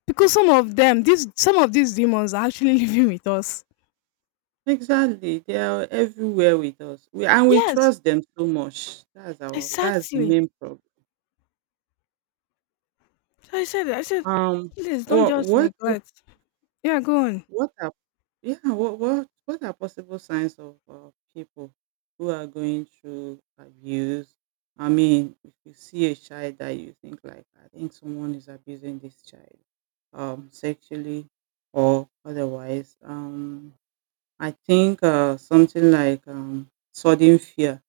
left: Because some of them, these some of these demons are actually living with us.
right: Exactly. They are everywhere with us. We and we
left: Yes,
right: trust them so much. That's our that's the
left: exactly.
right: main problem.
left: I said,
right: Um,
left: please don't
right: or
left: just neglect. Yeah, go on.
right: what are yeah, what are possible signs of people who are going through abuse? I mean, if you see a child that you think like, I think someone is abusing this child, sexually or otherwise. I think something like sudden fear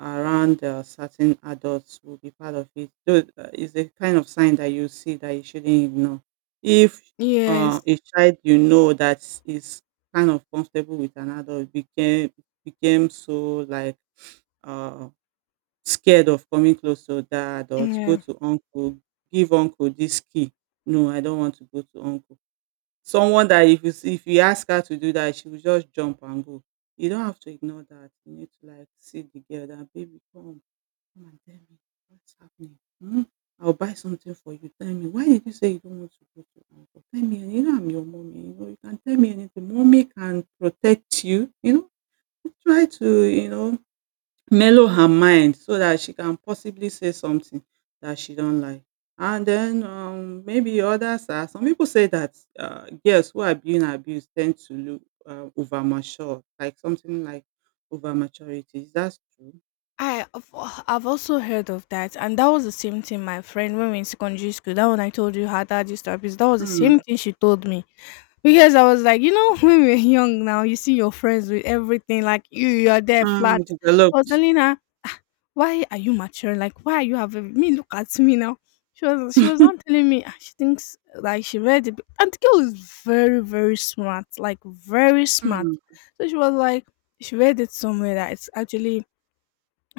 right: around certain adults will be part of it. So it's a kind of sign that you see that you shouldn't ignore. If
left: Yes.
right: a child you know that is kind of comfortable with an adult became so like uh, scared of coming close to that adult, go
left: Yeah.
right: to uncle, give uncle this key. No, I don't want to go to uncle. Someone that if you ask her to do that, she will just jump and go. You don't have to ignore that. You need to like see the girl that baby come, come and tell me what's happening. Hmm? I'll buy something for you. Tell me. Why did you say you don't want to go to uncle? Tell me. And you know I'm your mommy. You know, you can tell me anything. Mommy can protect you. You know, try to, mellow her mind so that she can possibly say something that she don't like. And then maybe others are. Some people say that girls who are being abused tend to look over mature, like something like over maturity. Is that true?
left: I've I've also heard of that, and that was the same thing my friend, when we were in secondary school. That one I told you had that therapist. That was the same
right: Mm,
left: thing she told me, because I was like, you know, when we were young now, you see your friends with everything, like you are there
right: mm,
left: flat. I was
right: developed.
left: telling her, why are you mature? Like, why are you having me? Look at me now. She was not telling me. She thinks like she read it, and the girl is very smart, like very smart.
right: Mm,
left: So she was like, she read it somewhere that it's actually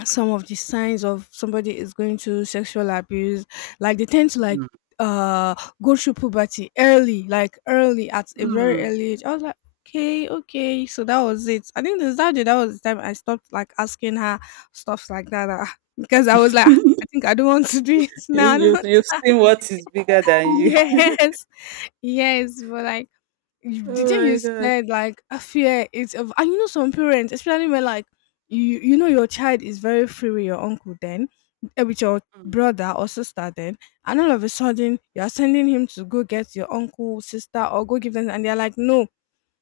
left: some of the signs of somebody is going through sexual abuse, like they tend to like
right: mm,
left: uh go through puberty early, like early at a very
right: mm.
left: early age. I was like, okay, okay, so that was it. I think this that day, that was the time I stopped like asking her stuff like that. Because I was like, "Ah, I think I don't want to do it. Now
right: You
left: I don't
right: you've
left: want
right: you've
left: to-"
right: seen what is bigger than you.
left: Yes, yes, but like,
right: Oh
left: didn't
right: my
left: you
right: god.
left: said like a fear, it's a, and you know some parents, especially when like, you know your child is very free with your uncle, then, eh, with your
right: Mm.
left: brother or sister, then, and all of a sudden you are sending him to go get your uncle, sister, or go give them, and they're like no,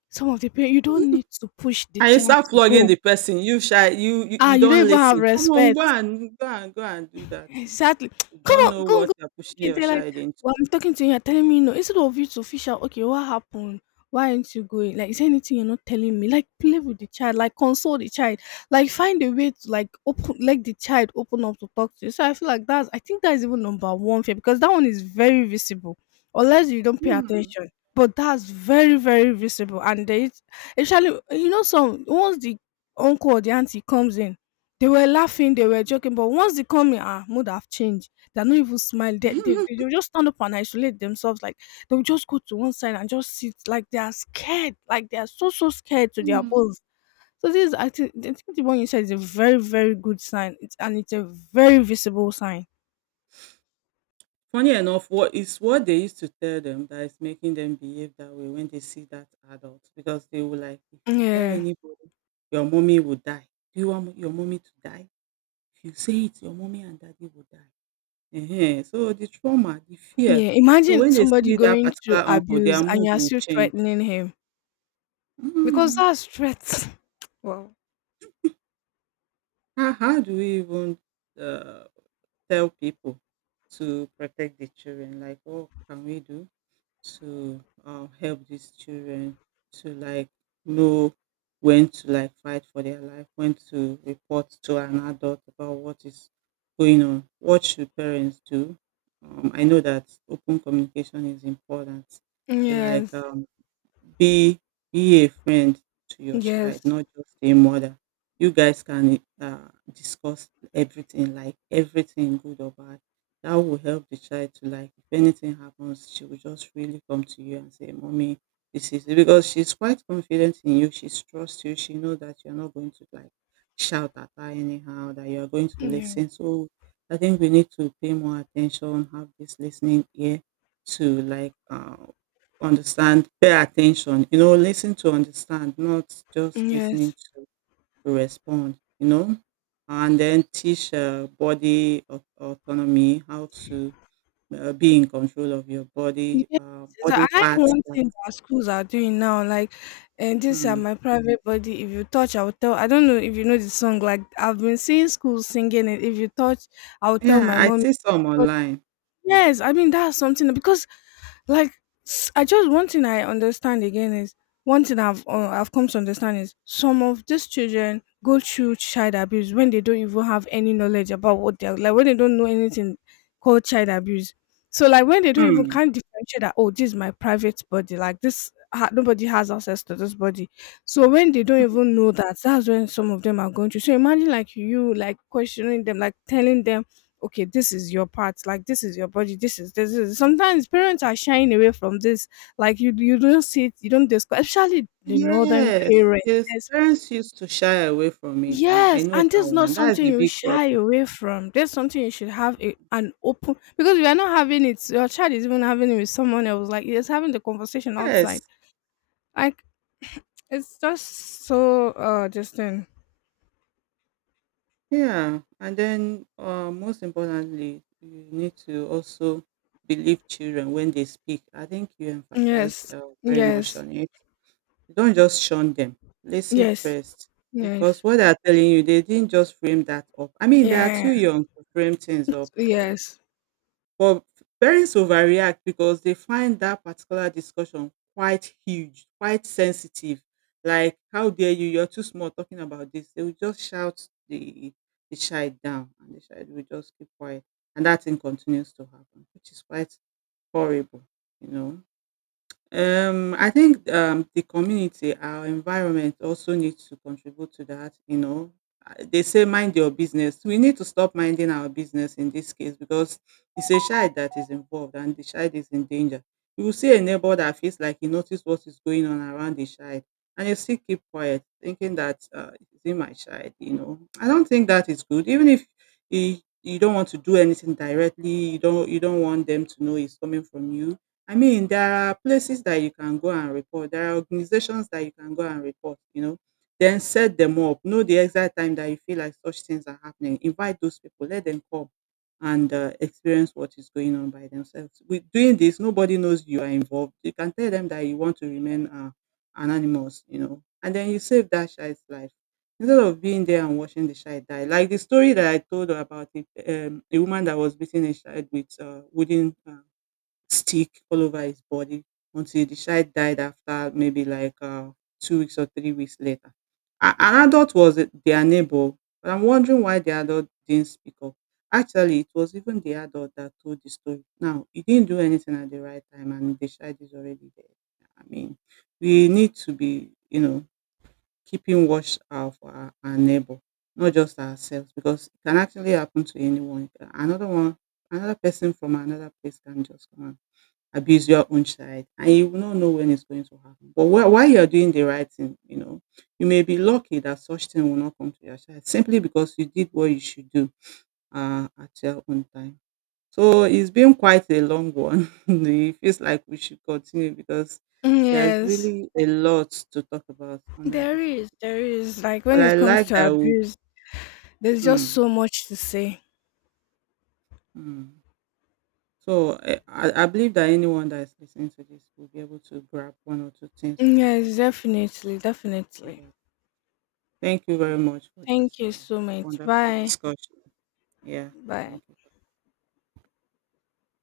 left: some of the parents, you don't need to push the
right: And you
left: child
right: start
left: to
right: flogging
left: go.
right: the person. You shy you you,
left: Ah,
right: you
left: you
right: don't
left: don't even have
right: listen. Come on, go
left: respect.
right: and go and go and do that thing.
left: Exactly.
right: You
left: Come
right: don't
left: on,
right: know
left: go and
right: what
left: go.
right: you're pushing
left: Okay,
right: your
left: they're like,
right: child into.
left: well, I'm talking to you, you're telling me no. Instead of you to fish out, okay, what happened? Why aren't you going? Like, is there anything you're not telling me? Like, play with the child, like, console the child, like, find a way to, like, open, like, the child open up to talk to you. So I feel like that's, I think that's even number one fear, because that one is very visible, unless you don't pay
right: Mm.
left: attention. But that's very, very visible. And there is, actually, you know, some, once the uncle or the auntie comes in, they were laughing, they were joking, but once they come in, ah, mood have changed. They're not even smiling. They will just stand up and isolate themselves. Like they'll just go to one side and just sit. Like they are scared. Like they are so so scared to their
right: Mm.
left: bones. So this is, I think the one you said is a very good sign. It's a very visible sign.
right: Funny enough, what is what they used to tell them that is making them behave that way when they see that adult because they were like, if you tell
left: Yeah.
right: anybody, your mommy will die. Do you want your mommy to die? If you say it, your mommy and daddy will die. Ehen. So the trauma, the fear.
left: Yeah.
right: So
left: Imagine
right: when they
left: somebody
right: see that
left: going to
right: particular uncle,
left: abuse
right: their
left: and
right: mood
left: you're
right: will
left: still
right: change.
left: threatening him. Because
right: Mm.
left: that's threats. Wow.
right: How do we even uh, tell people to protect the children? Like, what can we do to help these children to know when to like fight for their life, when to report to an adult about what is going on? What should parents do? I know that open communication is important like
left: Yes.
right: Be be a friend to your child,
left: Yes.
right: not just a mother. You guys can discuss everything, like everything good or bad. That will help the child to like if anything happens, she will just really come to you and say, Mommy, this is it, because she's quite confident in you, she trusts you, she knows that you're not going to like shout at her anyhow, that you're going to
left: Yeah.
right: listen. So I think we need to pay more attention, have this listening ear to like understand, pay attention, you know, listen to understand, not just listening
left: Yes.
right: to respond, you know, and then teach body autonomy, how to be in control of your body,
left: Yes,
right: body
left: and
right: parts.
left: one
right: That,
left: thing that schools are doing now. Like, and this are
right: mm.
left: my private body. If you touch, I will tell. I don't know if you know the song. Like, I've been seeing schools singing it. If you touch, I will tell
right: Yeah,
left: my
right: I
left: mom.
right: see some online.
left: Yes, I mean that's something because, like, s- I just one thing I understand again is one thing I've come to understand is some of these children go through child abuse when they don't even have any knowledge about what they're, like when they don't know anything called child abuse. So like when they don't even
right: Mm.
left: can't differentiate that, oh, this is my private body, like this nobody has access to this body. So when they don't even know that, that's when some of them are going through. So imagine like you like questioning them, like telling them, okay, this is your part, like this is your body, this is, this is, sometimes parents are shying away from this. Like you don't see it, you don't discuss, especially the northern
right: Yes,
left: parents,
right: yes,
left: yes.
right: parents used to shy away from it. I
left: Yes,
right: know
left: and
right: that
left: this is not
right: one. That's
left: something
right: the
left: you
right: big
left: shy
right: problem.
left: away from, this is something you should have a, an open, because if you're not having it, your child is even having it with someone else, like it's having the conversation
right: Yes,
left: outside, like it's just so just then.
right: yeah, and then most importantly, you need to also believe children when they speak. I think you emphasized
left: Yes,
right: very much
left: yes.
right: on it. You don't just shun them. Listen
left: Yes,
right: first, because
left: yes.
right: what they're telling you, they didn't just frame that up. I mean, they are
left: Yes,
right: too young to frame things
left: yes.
right: up like that.
left: Yes,
right: But parents overreact because they find that particular discussion quite huge, quite sensitive. Like, how dare you? You're too small talking about this. They will just shout the child down, and the child will just keep quiet, and that thing continues to happen, which is quite horrible, you know. I think the community, our environment also needs to contribute to that. You know, they say mind your business. We need to stop minding our business in this case because it's a child that is involved and the child is in danger. You will see a neighbor that feels like he noticed what is going on around the child and you still keep quiet, thinking that it's in my child. You know, I don't think that is good. Even if he, you don't want to do anything directly, you don't want them to know it's coming from you. I mean, there are places that you can go and report. There are organizations that you can go and report, you know. Then set them up. Know the exact time that you feel like such things are happening. Invite those people, let them come and experience what is going on by themselves. With doing this, nobody knows you are involved. You can tell them that you want to remain anonymous, you know, and then you save that child's life instead of being there and watching the child die. Like the story that I told about it, a woman that was beating a child with wooden stick all over his body until the child died after maybe like 2 weeks or 3 weeks later. An adult was their neighbor, but I'm wondering why the adult didn't speak up. Actually, it was even the adult that told the story. Now, he didn't do anything at the right time, and the child is already dead. I mean, we need to be, you know, keeping watch out for our neighbor, not just ourselves, because it can actually happen to anyone. Another one, another person from another place can just come and abuse your own child and you will not know when it's going to happen. But while you're doing the right thing, you know, you may be lucky that such thing will not come to your child simply because you did what you should do at your own time. So it's been quite a long one. It feels like we should continue because there's
left: yes.
right: really a lot to talk about under
left: There
right: this
left: is,
right: topic.
left: there is. Like
right: But
left: when
right: I
left: it comes
right: like
left: to
right: that. We,
left: abuse, there's just
right: mm,
left: so much to say.
right: mm. So eh, I believe that anyone that is listening to this will be able to grab one or two things from
left: Yes,
right: what
left: definitely, definitely.
right: we— thank you very much for this
left: Thank you so much.
right: wonderful
left: Bye.
right: discussion. Yeah,
left: Bye.
right: thank you.